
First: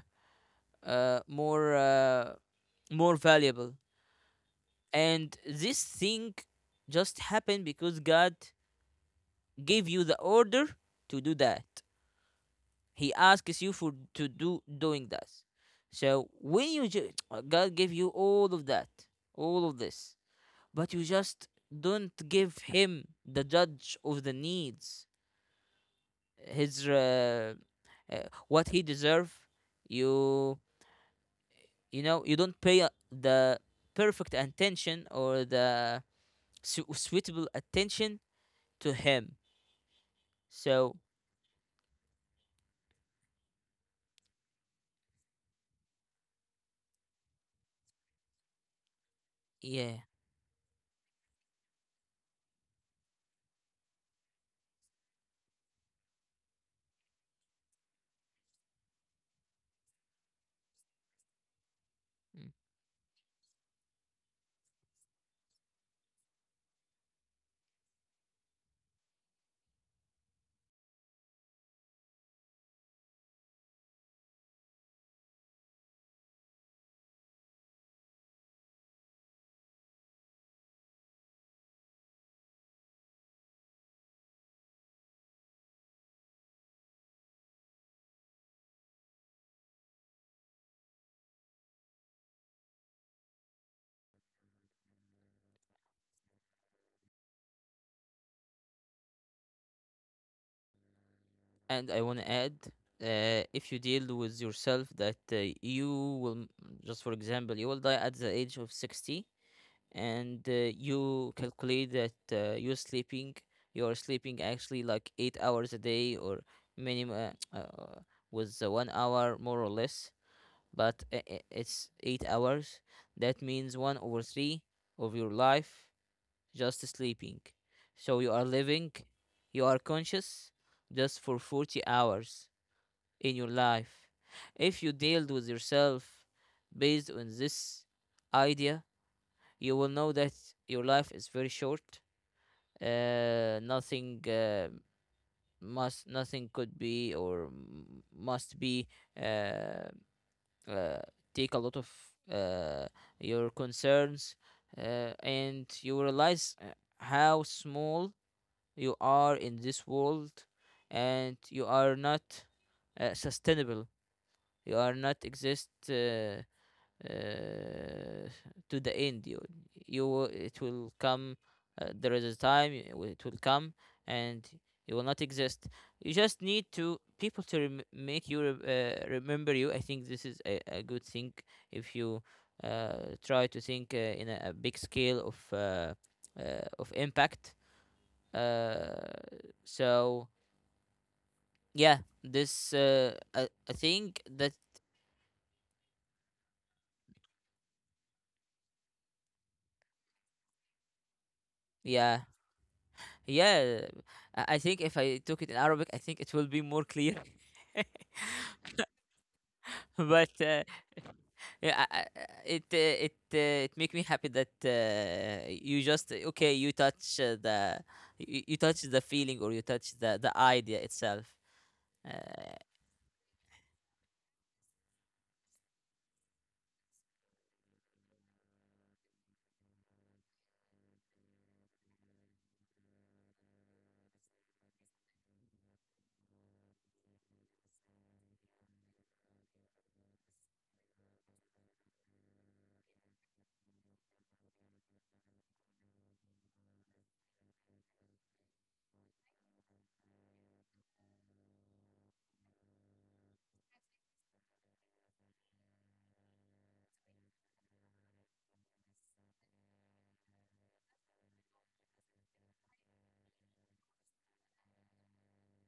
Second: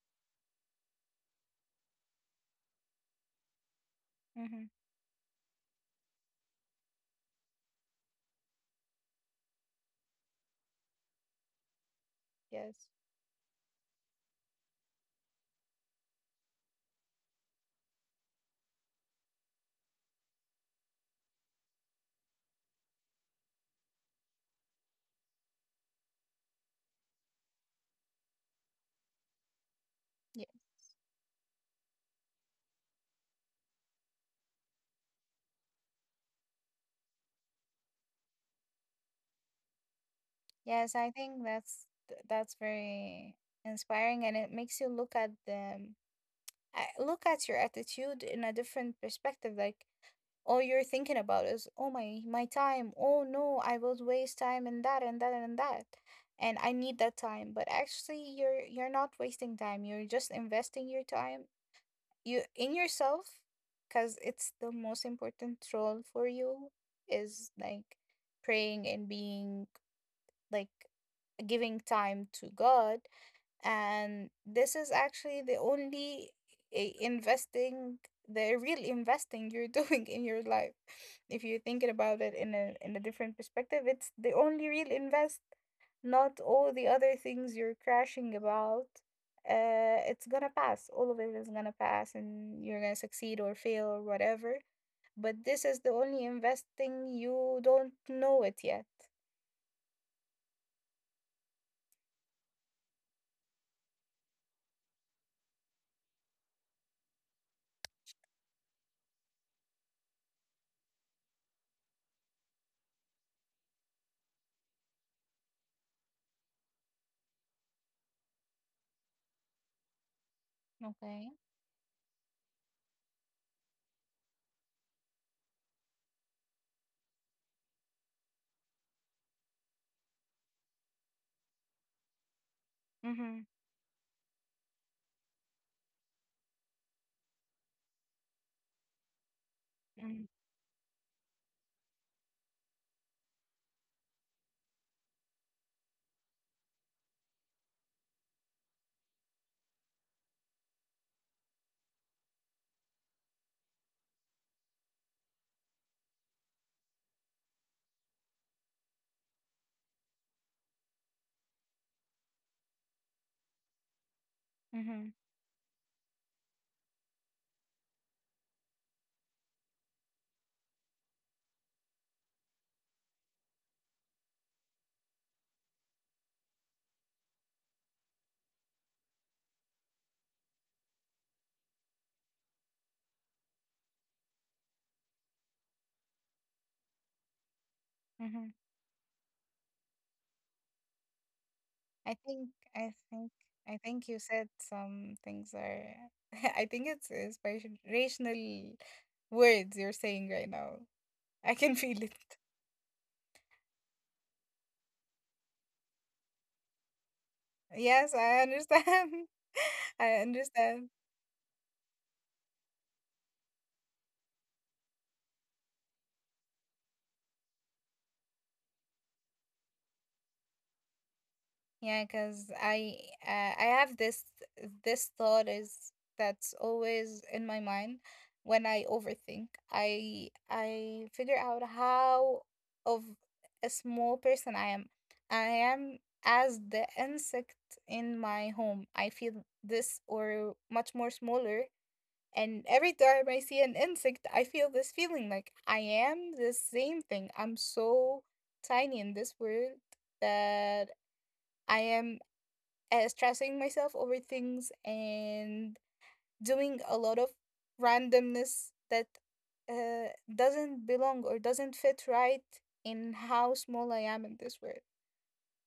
[SPEAKER 2] uh, more uh, more valuable.
[SPEAKER 1] Mm-hmm.
[SPEAKER 2] And this thing just happened because God gave you the order to do that.
[SPEAKER 1] Yes.
[SPEAKER 2] He asks you for to do doing that. So when you God gave you all of that, all of this, but you just don't give him, the judge of the needs, his, uh, what he deserve.
[SPEAKER 1] Yeah.
[SPEAKER 2] you you know, you don't pay the perfect attention, or the suitable attention to him.
[SPEAKER 1] Yes,
[SPEAKER 2] So
[SPEAKER 1] I think that's very inspiring, and it makes you look at the… I look at your attitude in a different perspective. Like,
[SPEAKER 2] yeah.
[SPEAKER 1] all you're thinking about is, oh, my time, oh no, I will waste time in that and that and that, and I need that time, but actually you're not wasting time, you're just investing your time, you
[SPEAKER 2] Mm.
[SPEAKER 1] in yourself, because it's the most important role for you, is like praying and being, like, giving time to God. And this is actually the only, investing, the real investing you're doing in your life. If you're thinking about it in a, in a different perspective, it's the only real invest. Not all the other things you're crashing about. It's gonna pass, all of it is gonna pass, and you're gonna succeed or fail or whatever, but this is the only investing. You don't know it yet.
[SPEAKER 2] And I want to add, if you deal with yourself that you will, just for example, you will die at the age of 60, and, you calculate that you're sleeping, you are sleeping, actually, like 8 hours a day, or minimum, with the 1 hour more or less, but
[SPEAKER 1] Okay.
[SPEAKER 2] it's 8 hours. That means one over three of your life just sleeping. So you are living, you are conscious just for 40 hours in
[SPEAKER 1] Mhm.
[SPEAKER 2] your life. If you dealt with yourself based on this idea, you will know
[SPEAKER 1] Mhm.
[SPEAKER 2] that your life is very short. Nothing, must, nothing could be, or must be, uh, uh, take a lot of uh, your concerns, and you realize how small you are in this world, and you are not sustainable, you are
[SPEAKER 1] Mhm.
[SPEAKER 2] not exist, uh, to the end, you it will come, there is a time, it will, it will come, and you will not exist. You just need to people to make you remember you. I think this is a good thing if you try to think in a big scale of, of impact.
[SPEAKER 1] Mhm.
[SPEAKER 2] Uh, so yeah,
[SPEAKER 1] I think
[SPEAKER 2] this
[SPEAKER 1] I think
[SPEAKER 2] I
[SPEAKER 1] I think
[SPEAKER 2] think
[SPEAKER 1] you
[SPEAKER 2] that,
[SPEAKER 1] said some things are… I think it's inspirational words you're saying right now. I can feel
[SPEAKER 2] yeah,
[SPEAKER 1] it.
[SPEAKER 2] yeah. I think if I took it in Arabic, I think it will be more clear.
[SPEAKER 1] Yes, I understand. I
[SPEAKER 2] But
[SPEAKER 1] understand.
[SPEAKER 2] yeah, it make me happy that you just, okay, you touch the, you touch the feeling, or you touch the idea itself.
[SPEAKER 1] Yeah,
[SPEAKER 2] Uh.
[SPEAKER 1] because I have this, this thought is that's always in my mind. When I overthink, I figure out how of a small person I am. I am as the insect in my home. I feel this, or much more smaller. And every time I see an insect, I feel this feeling, like I am the same thing. I'm so tiny in this world that I am, stressing myself over things and doing a lot of randomness that, doesn't belong or doesn't fit right in how small I am in this world.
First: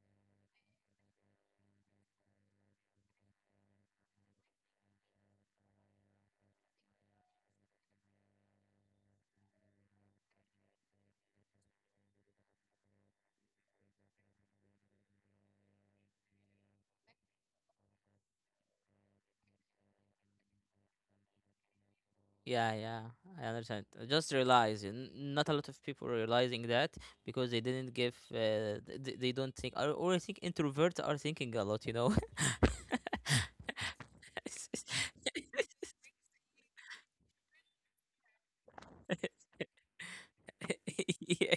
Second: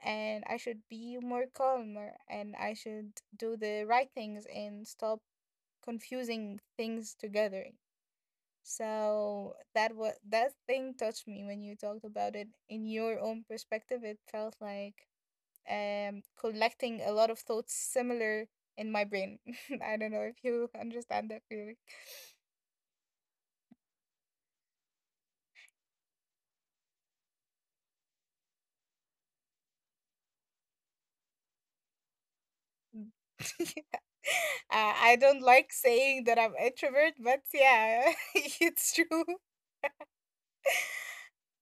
[SPEAKER 1] And I should be more calmer, and I should do the right things and stop confusing things together. So that what that thing touched me when you talked about it in your own perspective. It felt like, collecting a lot of thoughts similar in my brain. I don't know if you understand that feeling.
[SPEAKER 2] Yeah, yeah, I understand. I just realize, not a lot of people realizing that, because they didn't give, they don't think, or I think introverts are thinking a lot, you know.
[SPEAKER 1] Yeah. I don't like saying that I'm introvert, but yeah, it's true.
[SPEAKER 2] Yeah.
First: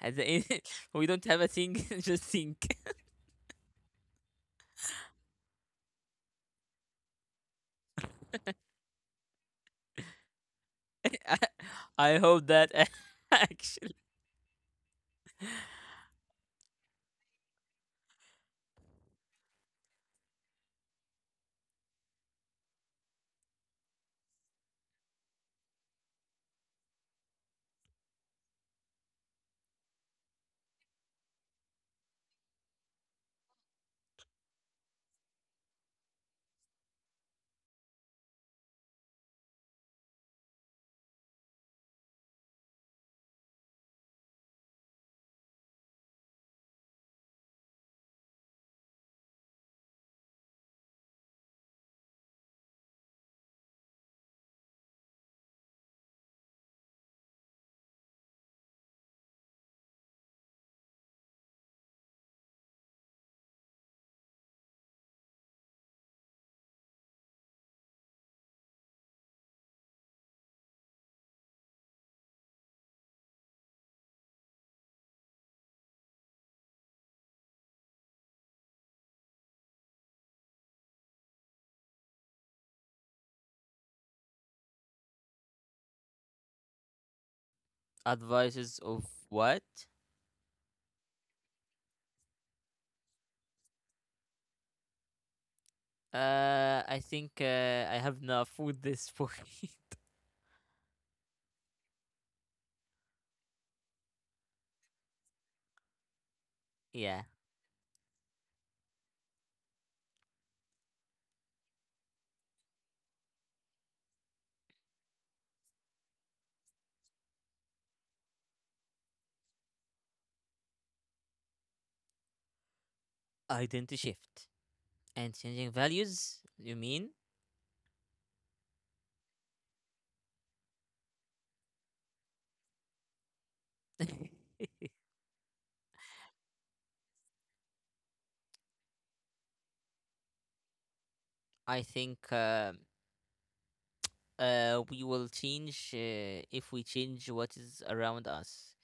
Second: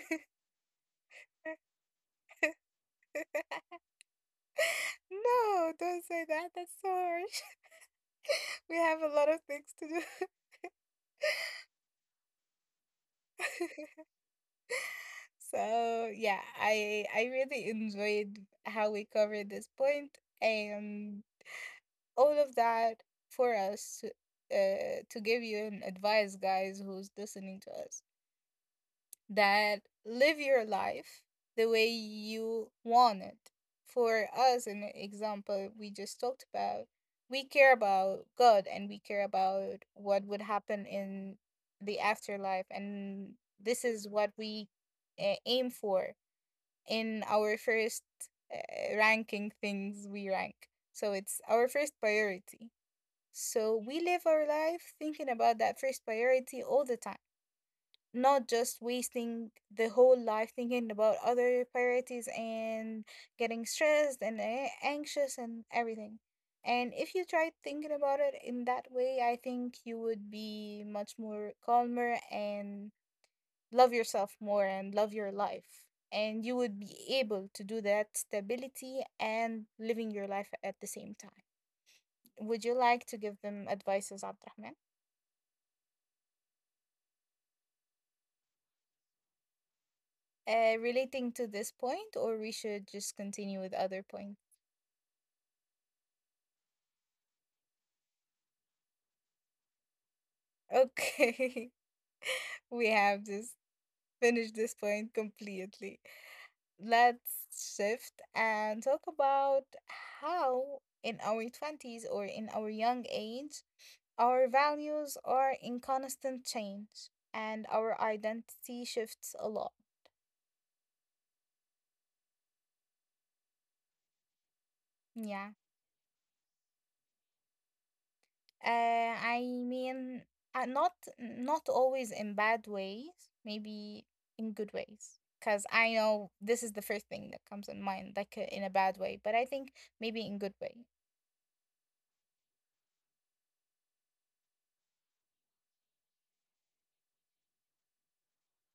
[SPEAKER 2] At the end, we don't have a thing, just think.
[SPEAKER 1] No, don't say that. That's so harsh. We have a lot of things to do.
[SPEAKER 2] I hope that, actually.
[SPEAKER 1] So yeah, I really enjoyed how we covered this point, and all of that for us to give you an advice, guys, who's listening to us, that live your life the way you want it. For us, an example we just talked about, we care about God and we care about what would happen in the afterlife. And this is what we, aim for in our first, ranking things we rank. So it's our first priority. So we live our life thinking about that first priority all the time, not just wasting the whole life thinking about other priorities and getting stressed and anxious and everything. And if you try thinking about it in that way, I think you would be much more calmer and love yourself more and love your life. And you would be able to do that stability and living your life at the same time. Would you like to give them advices, Abdurrahman?
[SPEAKER 2] Advices of what?
[SPEAKER 1] Relating to this point, or we should just continue with other point?
[SPEAKER 2] I think I have enough with this point.
[SPEAKER 1] Okay, we have just finished this point completely.
[SPEAKER 2] Yeah.
[SPEAKER 1] Let's shift and talk about how, in our 20s or in our young age, our values are in constant change and our identity shifts a lot.
[SPEAKER 2] Identity shift. And
[SPEAKER 1] Yeah.
[SPEAKER 2] changing values, you mean?
[SPEAKER 1] I mean, not not always in bad ways, maybe in good ways. Because I know this is the first thing that comes in mind, like in a bad way, but I think maybe in good way.
[SPEAKER 2] I think, we will change if we change what is around us.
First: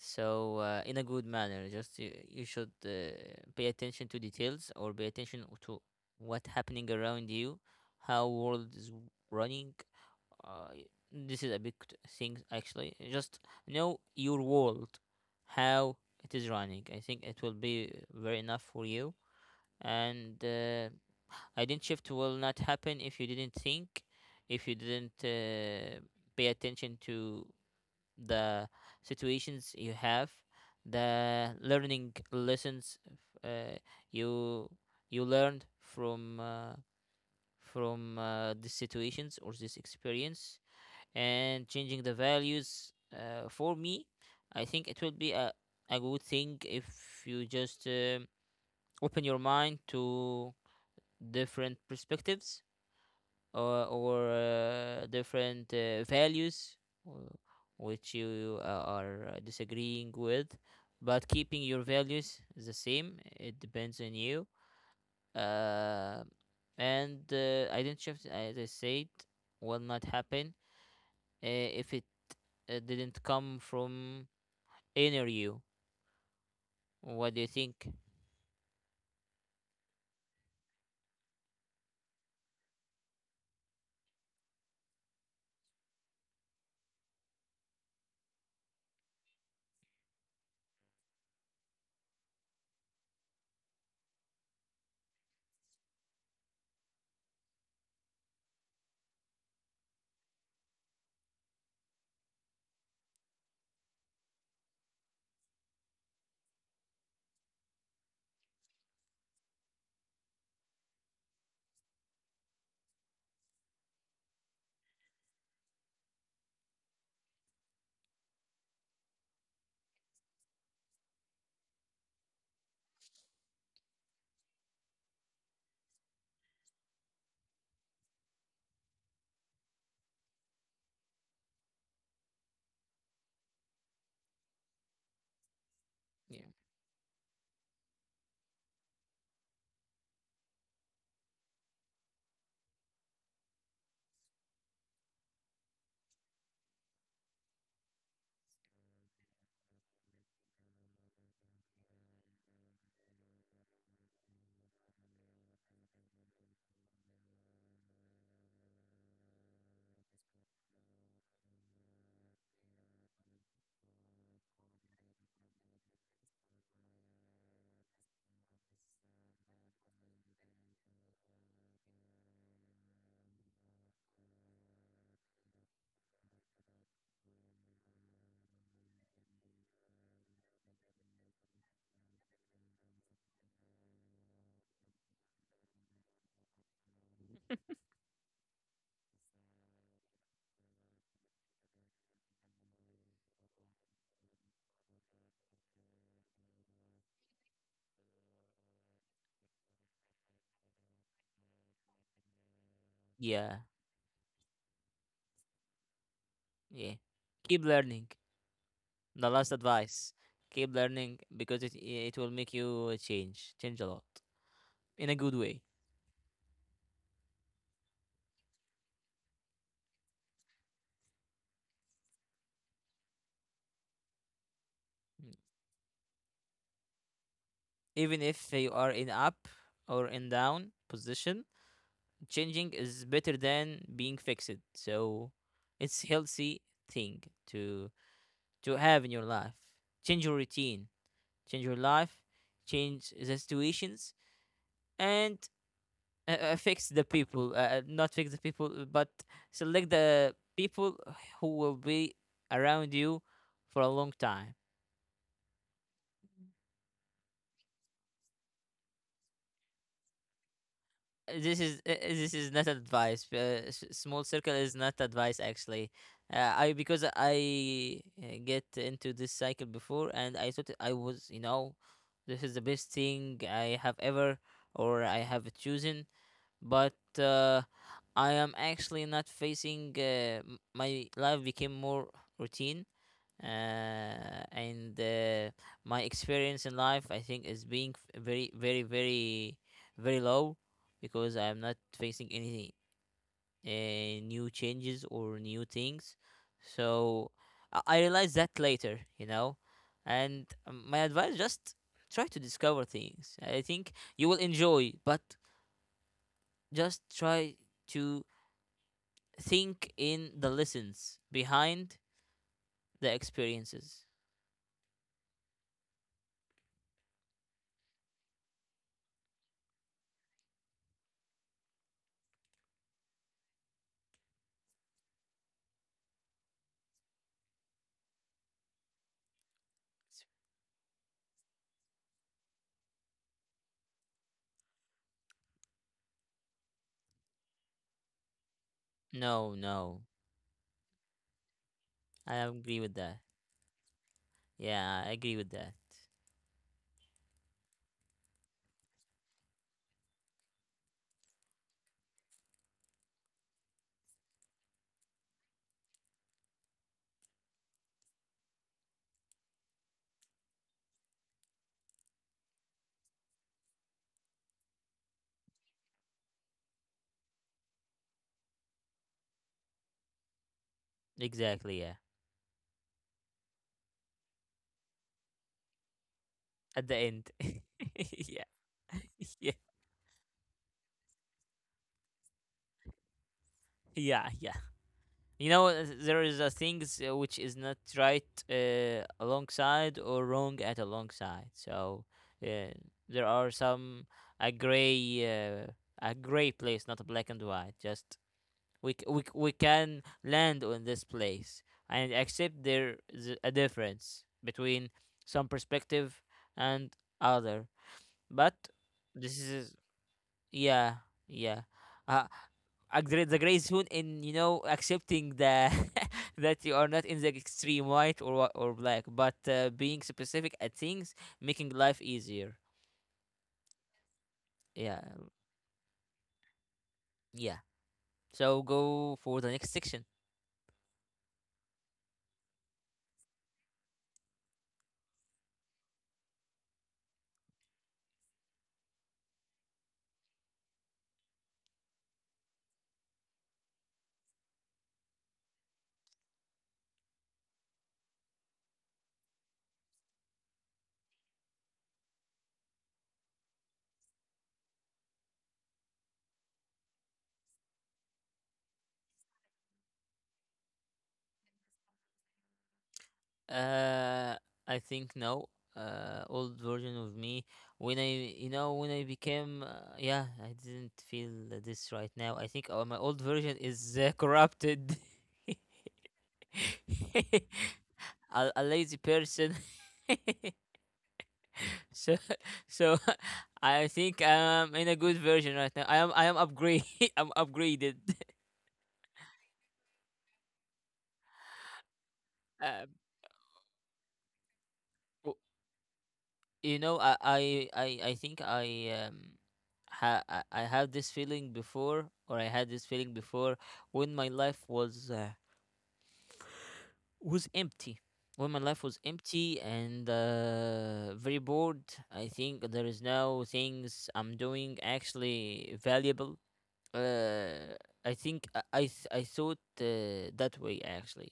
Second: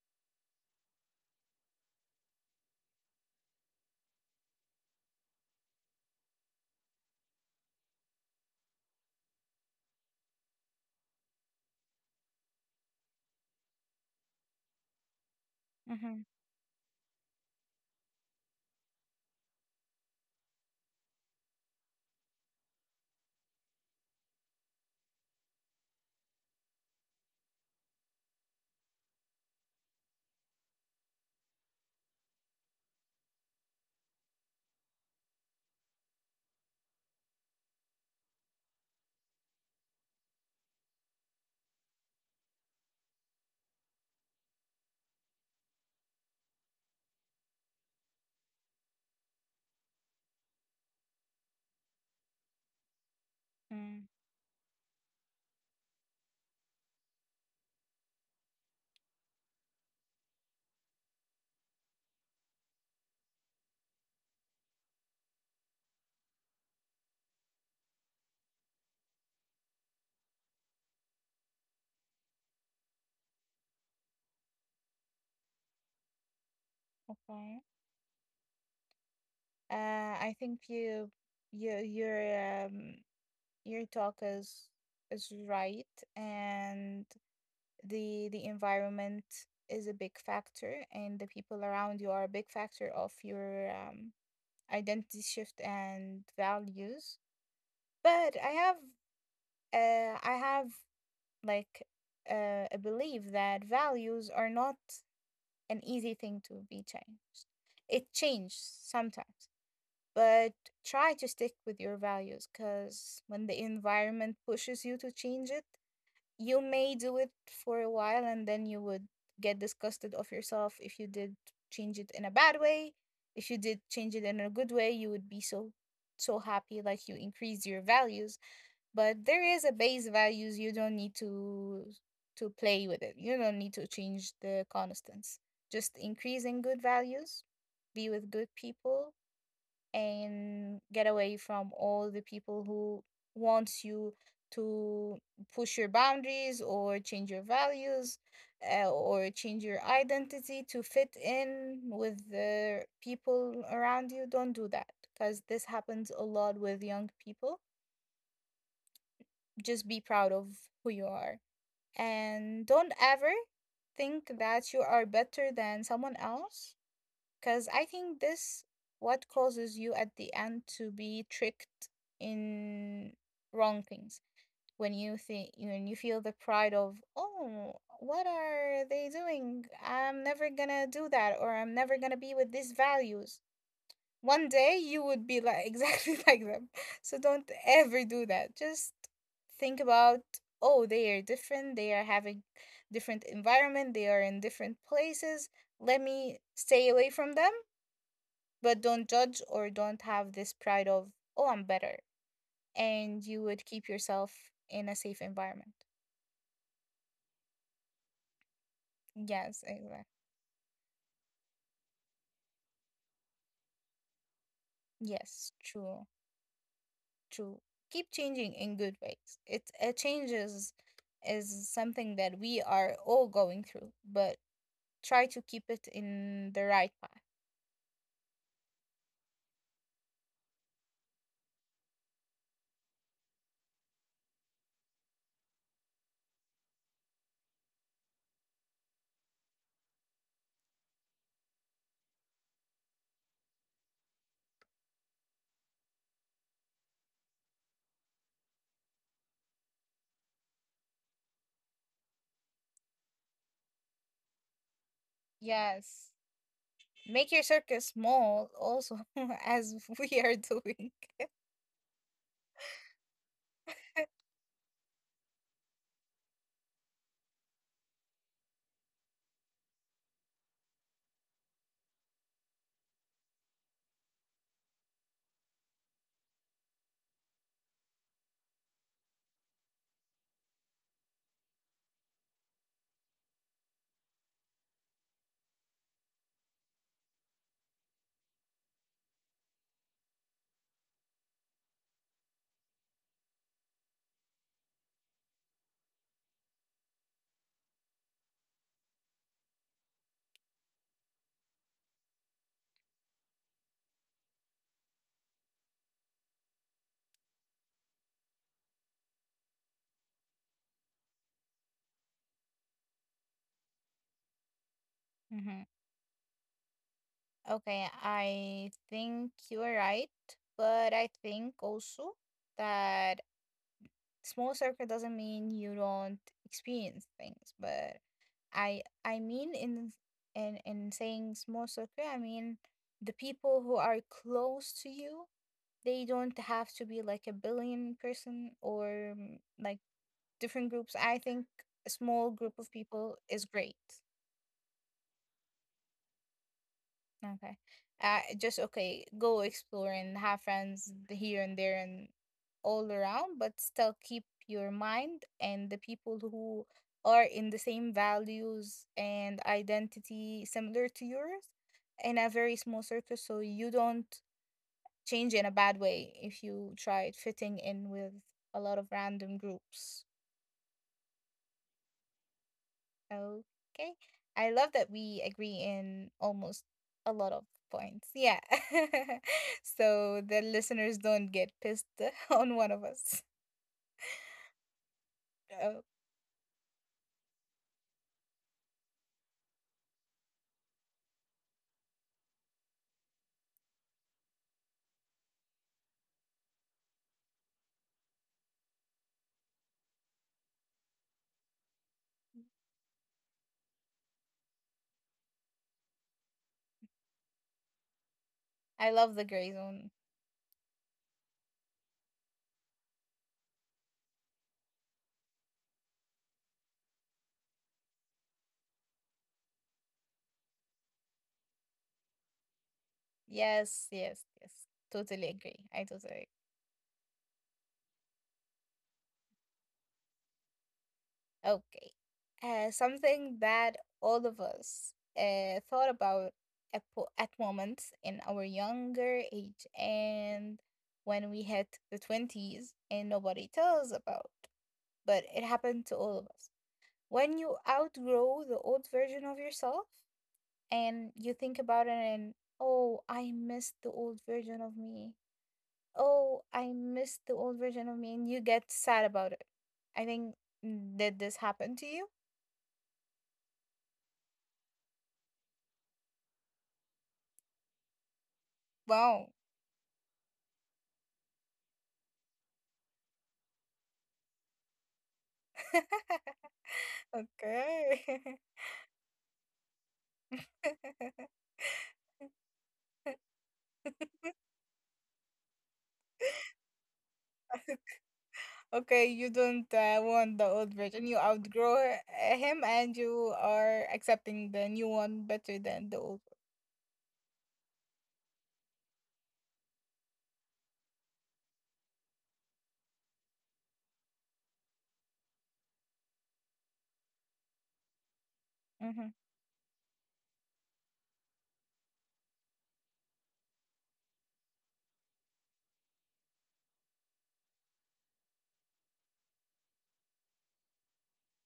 [SPEAKER 2] So, in a good manner, just you, you should pay attention to details, or pay attention to what happening around you, how world is running. Uh, y- this is a big thing, actually. Just know your world, how
[SPEAKER 1] Mm-hmm.
[SPEAKER 2] it is running. I think it will be very enough for you, and did shift will not happen if you didn't think, if you didn't pay attention to the situations you have, the learning lessons, uh, you you learned from these situations or this experience. And changing the values, for me, I think it will be a good thing if you just open your mind to different perspectives,
[SPEAKER 1] Mm,
[SPEAKER 2] or different values, uh, which you are disagreeing with, but keeping your values the same. It depends on you. Uh, and uh, identity shift, as I said, will not happen, uh, if it didn't come from inner you. What do you
[SPEAKER 1] okay.
[SPEAKER 2] think?
[SPEAKER 1] Uh, I think you, you, your talk is right, and the environment is a big factor, and the people around you are a big factor of your identity shift and values. But I have, like, a belief that values are not an easy thing to be changed. It changes sometimes, but try to stick with your values, because when the environment pushes you to change it, you may do it for a while and then you would get disgusted of yourself. If you did change it in a bad way, if you did change it in a good way, you would be so so happy, like you increase your values. But there is a base values, you don't need to play with it, you don't need to change the constants, just
[SPEAKER 2] Yeah.
[SPEAKER 1] increasing good values. Be with good people and get away from all the people who wants you to push your boundaries or change your values, or change your identity to fit in with the people around you. Don't do that, because this happens a lot with young people. Just be proud of who you are, and don't ever think that you are better than someone else, because I think this what causes you at the end to be tricked in wrong things. When you think, when you feel the pride of, oh, what are they doing? I'm never gonna do that, or I'm never gonna be with these values. One day you would be like exactly like them. So don't ever do that. Just think about, oh, they are different, they are having different environment, they are in different places, let me stay away from them. But don't judge or don't have this pride of, oh, I'm better. And you would
[SPEAKER 2] yeah
[SPEAKER 1] keep yourself in a safe environment.
[SPEAKER 2] yeah keep learning. The last
[SPEAKER 1] Yes, exactly.
[SPEAKER 2] advice, keep learning because it will make you change, a lot in a good
[SPEAKER 1] Yes,
[SPEAKER 2] way.
[SPEAKER 1] true, true. Keep changing in good ways. It changes, is something that we are all going through, but try to
[SPEAKER 2] Mm.
[SPEAKER 1] keep it in the right path.
[SPEAKER 2] Even if you are in up or in down position, changing is better than being fixed. So it's healthy thing to have in your life. Change your routine, change your life, change the situations, and fix the people, not fix the people, but select the people who will be around you for a long time.
[SPEAKER 1] Yes. Make your circus small also, as we are doing.
[SPEAKER 2] This is not advice. Small circle is not advice, actually. I because I get into this cycle before, and I thought I was, you know, this is the best thing I have ever, or I have chosen, but I am actually not facing. My life became more routine, and my experience in life, I think, is being very, very, very, very low because I'm not facing any new changes or new things. So I realized that later, you know. And my advice, just try to discover things. I think you will enjoy, but just try to think in the lessons behind the experiences.
[SPEAKER 1] Mhm. Okay, I think you are right, but I think also that small circle doesn't mean you don't experience things, but I mean in in saying small circle, I mean the people who are close to you, they don't have to be like a billion person or, mm,
[SPEAKER 2] No,
[SPEAKER 1] like
[SPEAKER 2] no.
[SPEAKER 1] different groups. I think a small
[SPEAKER 2] I
[SPEAKER 1] group of
[SPEAKER 2] agree with
[SPEAKER 1] people
[SPEAKER 2] that.
[SPEAKER 1] is great.
[SPEAKER 2] Yeah, I agree with that.
[SPEAKER 1] Okay. Just okay, go explore and have friends here and there and all around, but still keep your mind and the people who are in the same values and identity similar to yours in a very small circle, so you don't change in a bad way if you try fitting in with a lot of random groups.
[SPEAKER 2] Exactly, yeah.
[SPEAKER 1] Okay. I love that we agree in almost
[SPEAKER 2] At the
[SPEAKER 1] a lot
[SPEAKER 2] end.
[SPEAKER 1] of points. Yeah.
[SPEAKER 2] Yeah. Yeah,
[SPEAKER 1] So the listeners don't get pissed on one of us.
[SPEAKER 2] yeah, yeah. You know,
[SPEAKER 1] Oh,
[SPEAKER 2] there is a things which is not right alongside, or wrong at alongside. So uh, there are some, a gray uh, a gray place, not a black and white. Just we can land on this place and accept there is a difference between some perspective and other. But
[SPEAKER 1] I love the gray
[SPEAKER 2] this is.
[SPEAKER 1] zone.
[SPEAKER 2] Yeah, yeah. Uh, there is the gray zone in, you know, accepting the that you are not in the extreme white, or black, but being specific at things, making life easier.
[SPEAKER 1] Yes, yes, yes.
[SPEAKER 2] Yeah,
[SPEAKER 1] Totally agree. I totally
[SPEAKER 2] yeah. So go for the next section.
[SPEAKER 1] agree. Okay. Something that all of us thought about at moments in our younger age and when we hit the 20s and nobody tells about, but it happened to all of us. When you outgrow the old version of yourself and you think about it and, oh, I missed the old version of me. Oh, I missed the old version of me. And you get sad about it. I think, did this happen to you?
[SPEAKER 2] Uh, I think no. Old version of me, when I, you know, when I
[SPEAKER 1] Wow.
[SPEAKER 2] became, yeah, I didn't feel this right now. I think my old version is corrupted.
[SPEAKER 1] Okay.
[SPEAKER 2] A lazy person. so so, I think I'm in a good version right now. I am upgrade. I'm upgraded.
[SPEAKER 1] Okay, you don't want the old version. You outgrow him, and
[SPEAKER 2] Um,
[SPEAKER 1] you are accepting the new one
[SPEAKER 2] w-
[SPEAKER 1] better than the old
[SPEAKER 2] you know, I, I think I, ha I have this feeling before, or I had this feeling before when my life was, empty. When my life
[SPEAKER 1] one.
[SPEAKER 2] was empty, and very bored, I think there is now things I'm doing actually valuable. Uh, I think, I saw it that way, actually.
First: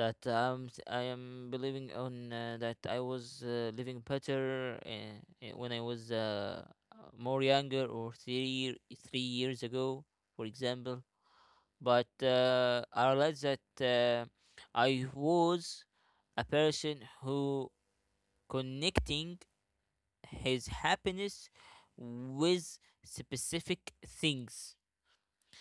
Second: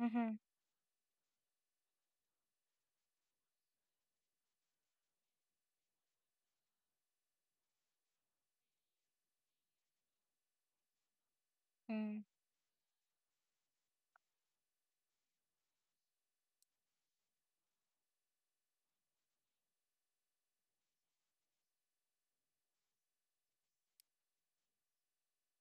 [SPEAKER 1] Mm-hmm.
[SPEAKER 2] That
[SPEAKER 1] Mm-hmm.
[SPEAKER 2] I am believing on that I was living better, when I was, more younger, or three years ago, for example. But
[SPEAKER 1] Mm-hmm.
[SPEAKER 2] I realized that I was a person who connecting his happiness with specific things,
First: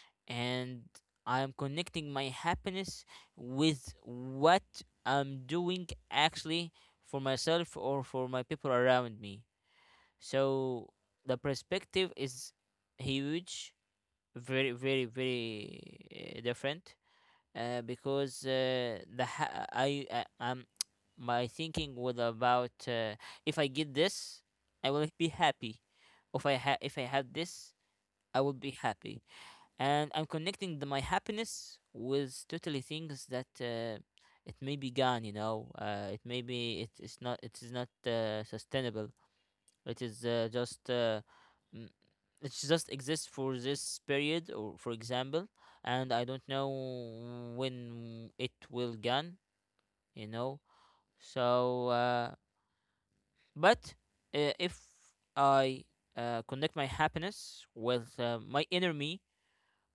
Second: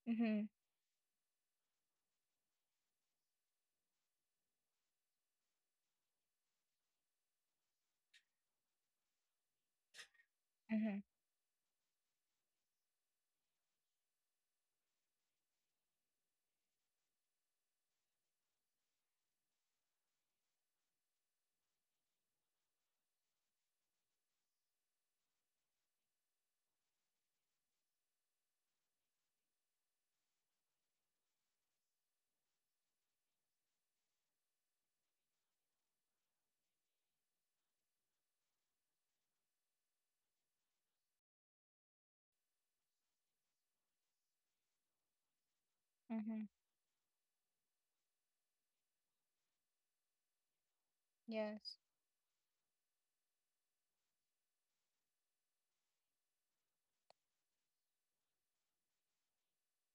[SPEAKER 1] Mm-hmm.
[SPEAKER 2] and I'm connecting my happiness with what I'm doing actually, for myself or for my people around me. So
[SPEAKER 1] Mm-hmm.
[SPEAKER 2] the perspective is huge, very, very, very, different. Because the ha- I my thinking was about, if I get this, I will be happy. If I have this, I will be happy, and I'm connecting my happiness with totally things that, it may be gone. You know, it may be, it is not, sustainable. It is uh, just uh, mm, it just exists for this period, or for example, and I
[SPEAKER 1] Mm-hmm.
[SPEAKER 2] don't know when it will gone. You know,
[SPEAKER 1] Yes.
[SPEAKER 2] so but if I connect my happiness with my inner me,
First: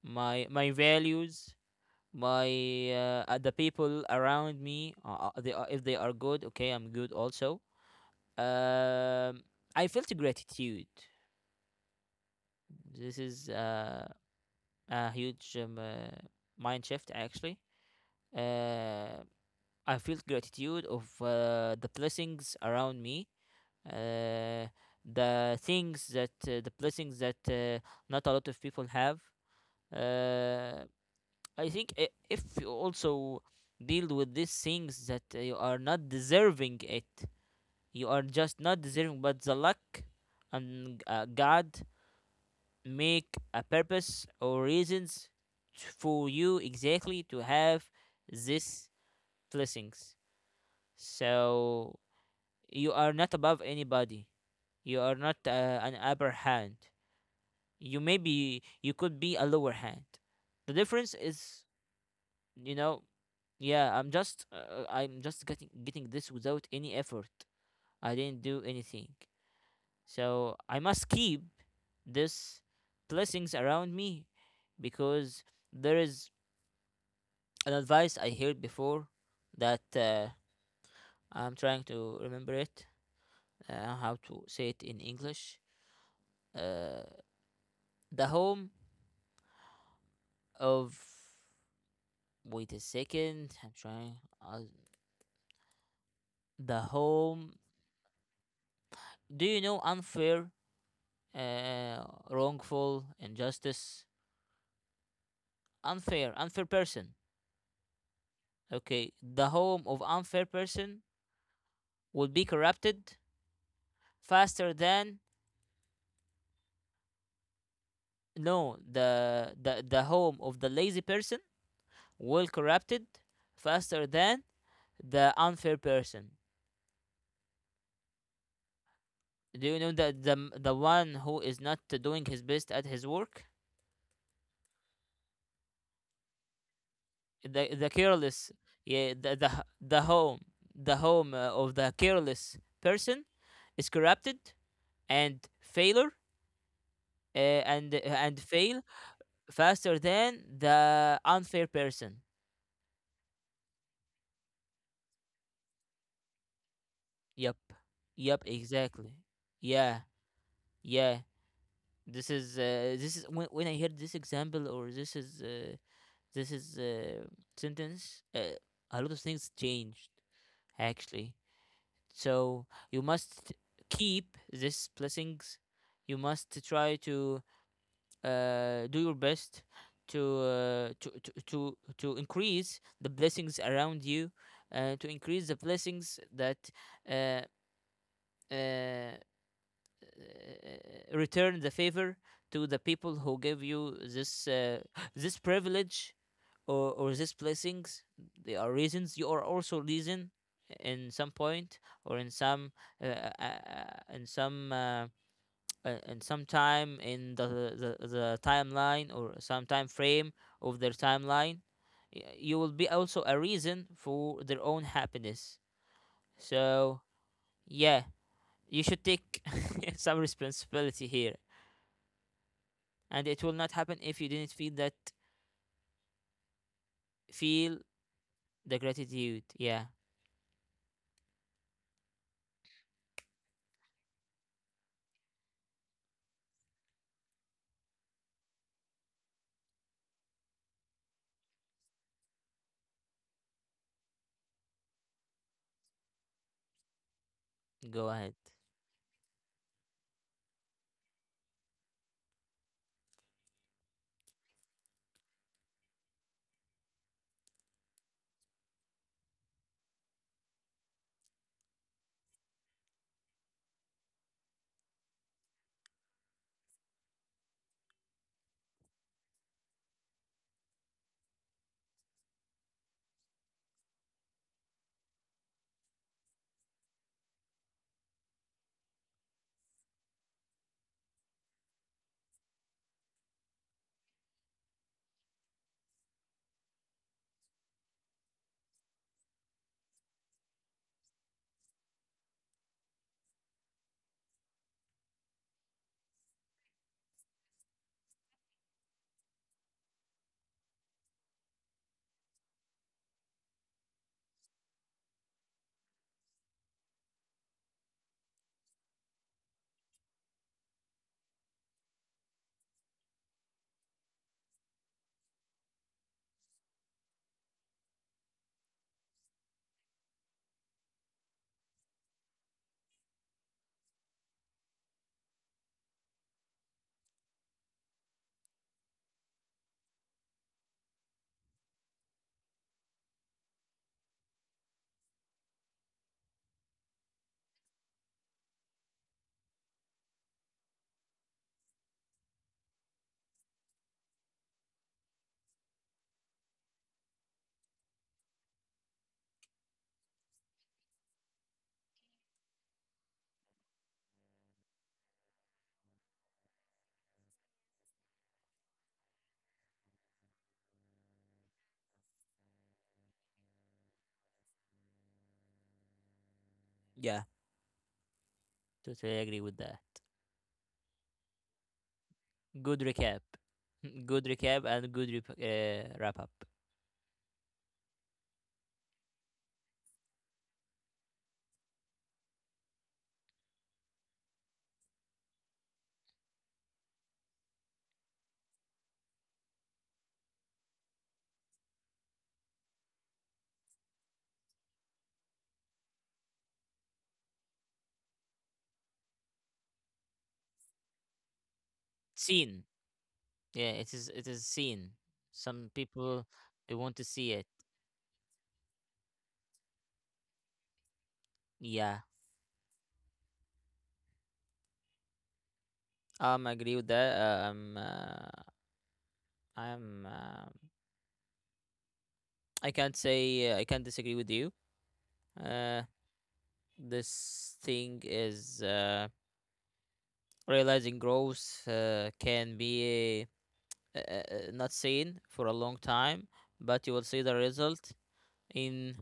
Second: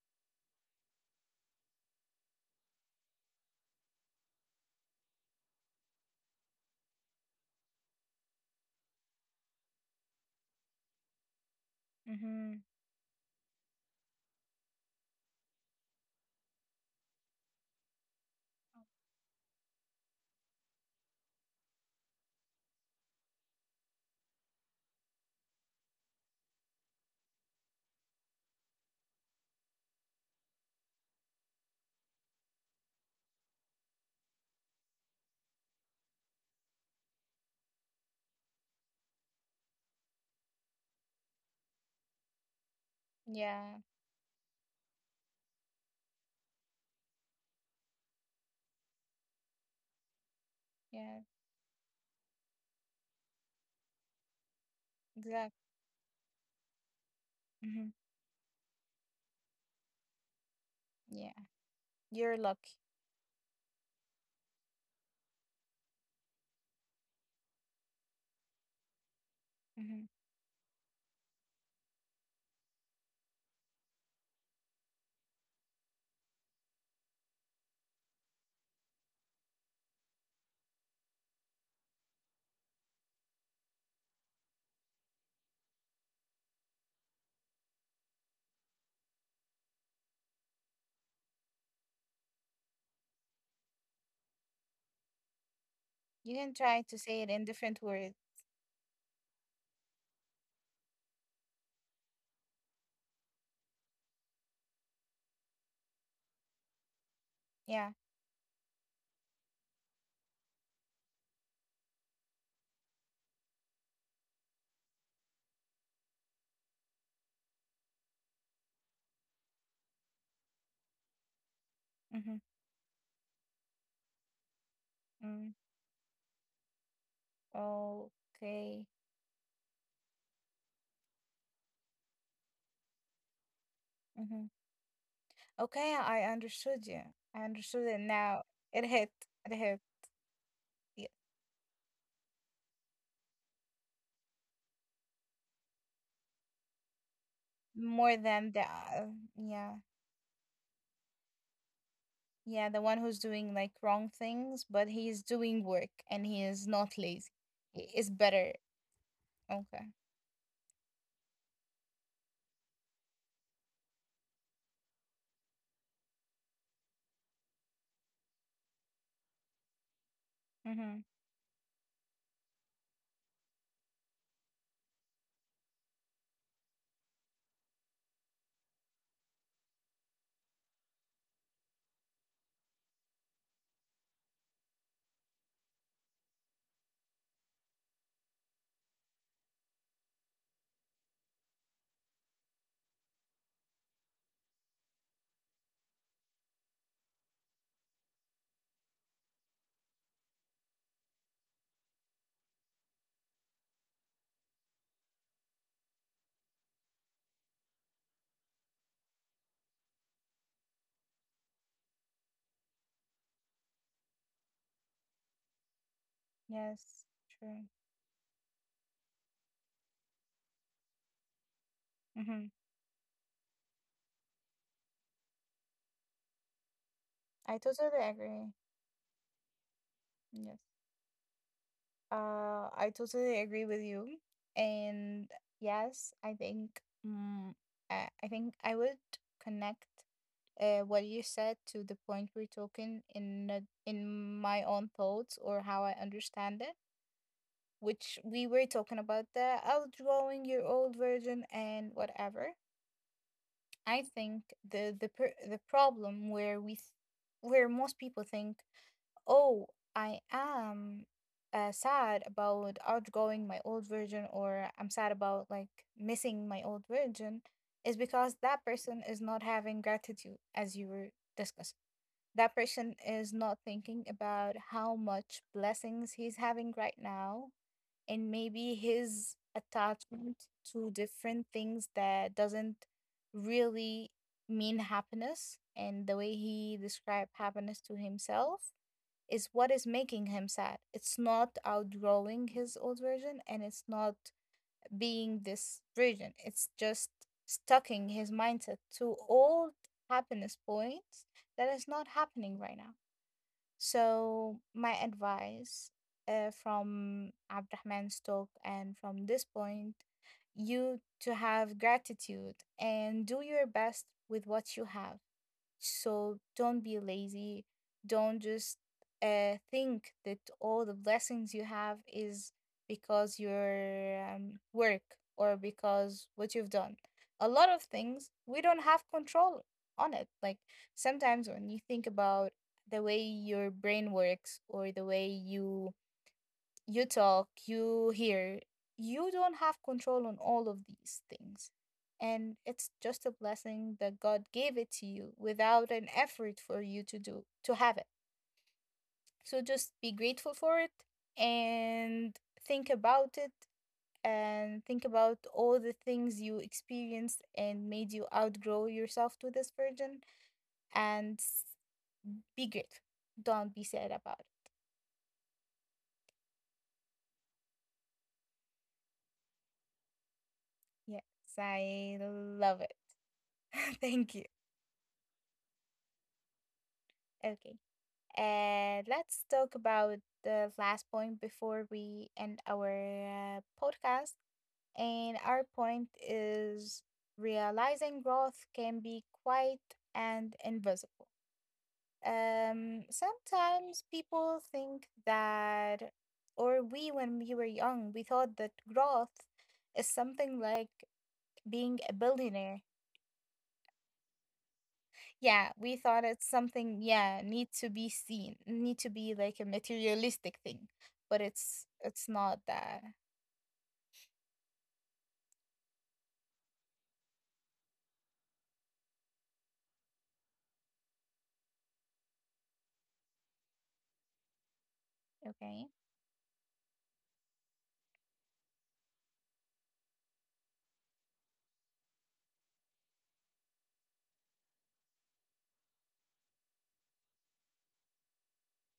[SPEAKER 2] my values, my, the people around me, they are, if they are good, okay, I'm good also. um I felt gratitude.
[SPEAKER 1] Mm-hmm.
[SPEAKER 2] This is a huge, mind shift, actually. uh, I felt gratitude of the blessings around me, uh, the things that, the blessings that, not a lot of people have. uh, I think, if you also deal with these things that you are not deserving it, you are just not deserving, but the luck and God make a
[SPEAKER 1] Yeah.
[SPEAKER 2] purpose or reasons, for you exactly to have these blessings.
[SPEAKER 1] Yeah.
[SPEAKER 2] So you are not above anybody. You are not
[SPEAKER 1] Exactly.
[SPEAKER 2] an upper hand.
[SPEAKER 1] Mm-hmm.
[SPEAKER 2] You, maybe you could be a lower hand. The difference
[SPEAKER 1] Yeah.
[SPEAKER 2] is,
[SPEAKER 1] You're
[SPEAKER 2] you
[SPEAKER 1] lucky.
[SPEAKER 2] know, yeah, I'm just, I'm just getting this without any effort. I didn't do anything.
[SPEAKER 1] Mm-hmm.
[SPEAKER 2] So I must keep this blessings around me because there is an advice I heard before that, I'm trying to remember it, how to say it in English. Uh, the home of, wait a second. I'm trying, uh,
[SPEAKER 1] You can try
[SPEAKER 2] the
[SPEAKER 1] to say it in
[SPEAKER 2] home.
[SPEAKER 1] different words.
[SPEAKER 2] Do you know unfair? uh, Wrongful, injustice, unfair, unfair person.
[SPEAKER 1] Yeah.
[SPEAKER 2] Okay, the home of unfair person will be corrupted faster than, no, the home of the lazy person
[SPEAKER 1] Mm-hmm.
[SPEAKER 2] will corrupted faster than the
[SPEAKER 1] Mm.
[SPEAKER 2] unfair person.
[SPEAKER 1] Okay.
[SPEAKER 2] Do you know that the one who is not doing his best at his work,
[SPEAKER 1] Mm-hmm. Okay. I understood you. I
[SPEAKER 2] the
[SPEAKER 1] understood it now.
[SPEAKER 2] careless,
[SPEAKER 1] It hit.
[SPEAKER 2] yeah, the
[SPEAKER 1] It hit.
[SPEAKER 2] home, the
[SPEAKER 1] Yeah.
[SPEAKER 2] home of the careless person is corrupted and failure, and
[SPEAKER 1] More than the.
[SPEAKER 2] fail
[SPEAKER 1] Yeah.
[SPEAKER 2] faster than the unfair person.
[SPEAKER 1] Yeah. The one who's doing like wrong things, but he is doing work and he is not lazy.
[SPEAKER 2] Yep.
[SPEAKER 1] He is
[SPEAKER 2] Yep,
[SPEAKER 1] better.
[SPEAKER 2] exactly.
[SPEAKER 1] Okay.
[SPEAKER 2] Yeah. Yeah. This is, this is when, I heard this example, or this is, this is uh, sentence, a lot of things changed,
[SPEAKER 1] Mm-hmm.
[SPEAKER 2] actually. So you must keep these blessings. You must try to, do your best to, to increase the blessings around you, to increase the blessings that, uh, uh, return the favor to the people who give you this, privilege, or these blessings. There are reasons. You are also reason in some point, or in some, uh, uh, uh, in some. Uh, in some time in the, the timeline, or some time frame of their timeline, you will be also a reason for their own happiness, so
[SPEAKER 1] Yes. True.
[SPEAKER 2] yeah, you should take some responsibility here,
[SPEAKER 1] Mm-hmm.
[SPEAKER 2] and it will not happen if you didn't feel that,
[SPEAKER 1] I
[SPEAKER 2] feel
[SPEAKER 1] totally agree.
[SPEAKER 2] the gratitude, yeah.
[SPEAKER 1] Yes. I totally agree with you. And yes, mm, I think I would connect what you said to the point we're talking in my own thoughts or how I understand it,
[SPEAKER 2] Go
[SPEAKER 1] which
[SPEAKER 2] ahead.
[SPEAKER 1] we were talking about the outgrowing your old version and whatever. I think the problem where where most people think, "Oh, I am sad about outgrowing my old version," or "I'm sad about like missing my old version," is because that person is not having gratitude, as you were discussing. That person is not thinking about how much blessings he's having right now, and maybe his attachment to different things that doesn't really mean happiness and the way he described happiness to himself is what is making him sad. It's not outgrowing his old version, and it's not being this version. It's just stucking his mindset to old happiness points that is not happening right now. So, my advice from Abdurrahman's talk and from this point, you to have gratitude and do your best with what you have. So don't be lazy. Don't just think that all the blessings you have is because your work or because what you've done. A lot of things we don't have control on it. Like sometimes when you think about the way your brain works or the way you talk, you hear. You don't have control on all of these things. And it's just a blessing that God gave it to you without an effort for you to do to have it. So just be grateful for it and think about it and think about all the things you experienced and made you outgrow yourself to this virgin and be grateful. Don't be sad about it.
[SPEAKER 2] Yeah, totally agree with that.
[SPEAKER 1] Yes, I
[SPEAKER 2] Good
[SPEAKER 1] love it.
[SPEAKER 2] recap. Good
[SPEAKER 1] Thank you.
[SPEAKER 2] recap, and good wrap up.
[SPEAKER 1] Okay. And let's talk about the last point before we end our podcast. And our point is realizing growth can be quiet and invisible. Sometimes people think that, or we, when we were young, we thought that growth is something like being a
[SPEAKER 2] Scene.
[SPEAKER 1] billionaire.
[SPEAKER 2] Yeah, it is, seen. Some
[SPEAKER 1] Yeah, we
[SPEAKER 2] people
[SPEAKER 1] thought it's
[SPEAKER 2] they want
[SPEAKER 1] something,
[SPEAKER 2] to see
[SPEAKER 1] yeah,
[SPEAKER 2] it.
[SPEAKER 1] need to be seen, need to be like a materialistic thing, but
[SPEAKER 2] Yeah.
[SPEAKER 1] it's not that.
[SPEAKER 2] I agree with that. I'm, uh, I can't say, I can't disagree with you. Uh,
[SPEAKER 1] Okay.
[SPEAKER 2] this thing is, realizing growth, can be, not seen for a long time, but you will see the result in,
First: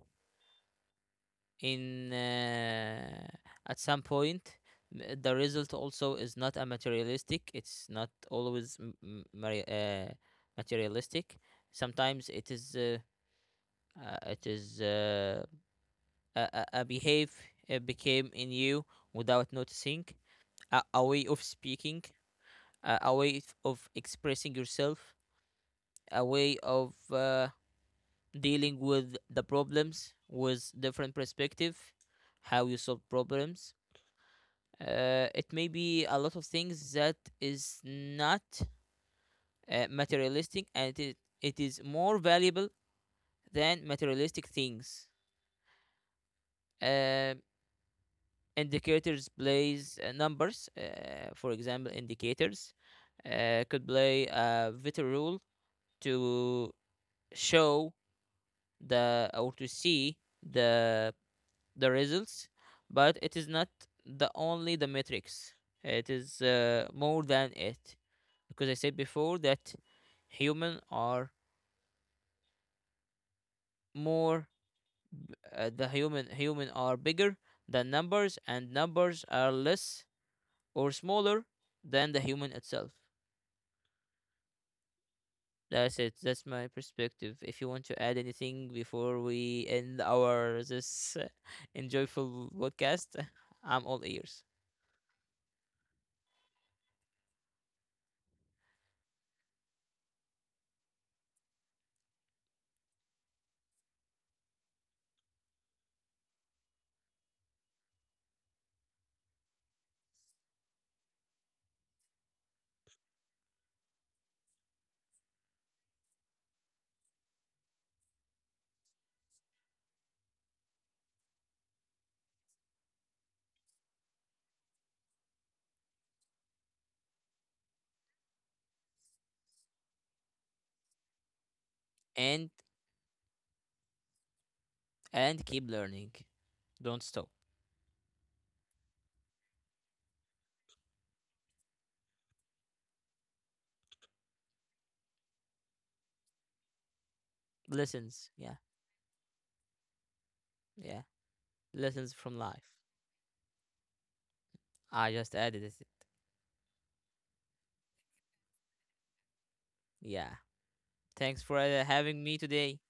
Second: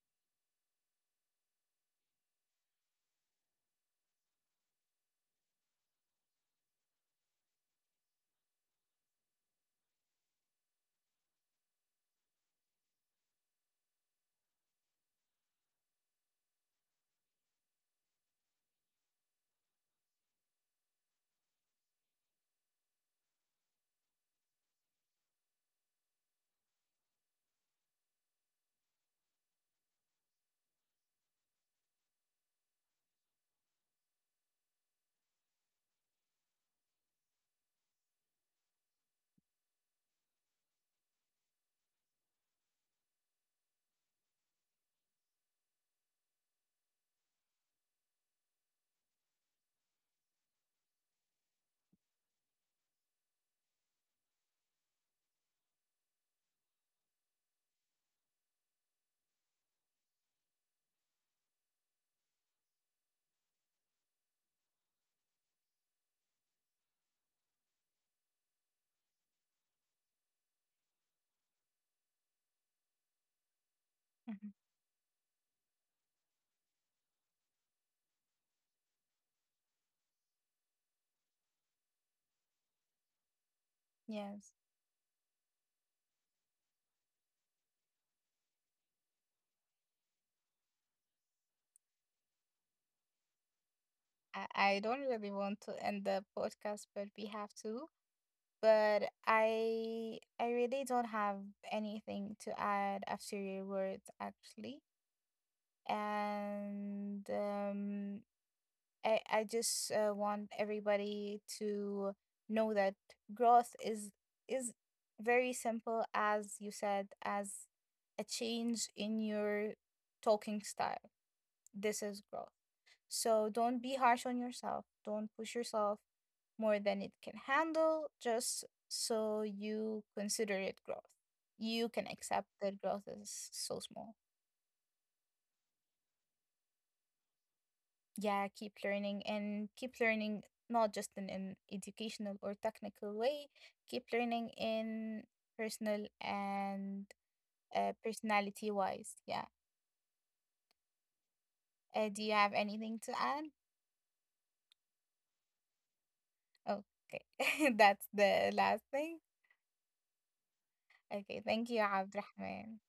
[SPEAKER 2] in uh, at some point. The result also is not a materialistic, it's not always, materialistic. Sometimes it is, uh, it is uh, a behave, became in you without noticing. A way of speaking, a way of expressing yourself, a way of dealing with the problems with different perspective, how you solve problems. It may be a lot of things that is not materialistic, and it is more valuable than materialistic things. uh, Indicators plays, numbers, for example, indicators could play a vital role to show the, or to see the the results, but it is not the only the metrics, it is more than it. Because I said before that human are more,
[SPEAKER 1] Mhm.
[SPEAKER 2] b- the human human are bigger than numbers, and numbers are less or smaller than the human itself.
[SPEAKER 1] Yes.
[SPEAKER 2] That's it. That's my perspective. If you want to add anything before we end our this, enjoyful podcast, I'm all ears.
[SPEAKER 1] I don't really want to end the podcast, but we have to. But I really don't have anything to add after your words actually. And I just want everybody to know that growth is very simple, as you said, as a change in your talking style. This is growth. So don't be harsh on yourself, don't push yourself more than it can handle just so you consider it growth. You can accept
[SPEAKER 2] And
[SPEAKER 1] that growth is so small.
[SPEAKER 2] and keep learning. Don't stop.
[SPEAKER 1] Yeah, keep learning and keep learning, not just in an educational or technical way, keep learning in personal and
[SPEAKER 2] Lessons. Yeah.
[SPEAKER 1] personality wise. Yeah.
[SPEAKER 2] Yeah. Lessons
[SPEAKER 1] Do you
[SPEAKER 2] from
[SPEAKER 1] have
[SPEAKER 2] life.
[SPEAKER 1] anything to add?
[SPEAKER 2] I just added it.
[SPEAKER 1] Okay. That's the last thing.
[SPEAKER 2] Yeah. Thanks
[SPEAKER 1] Okay.
[SPEAKER 2] for
[SPEAKER 1] Thank you,
[SPEAKER 2] having me today,
[SPEAKER 1] Abdurrahman.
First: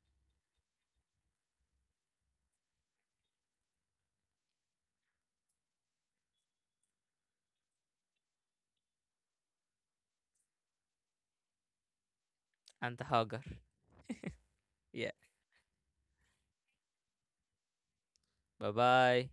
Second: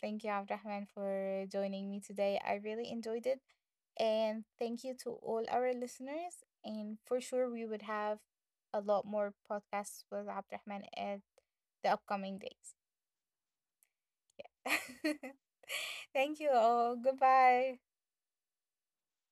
[SPEAKER 1] Thank you, Abdurrahman, for joining me today. I really enjoyed it. And thank you to all our listeners. And for sure, we would have a lot more podcasts with Abdurrahman at the upcoming days.
[SPEAKER 2] and the. Yeah.
[SPEAKER 1] Thank you all. Goodbye.
[SPEAKER 2] Bye bye.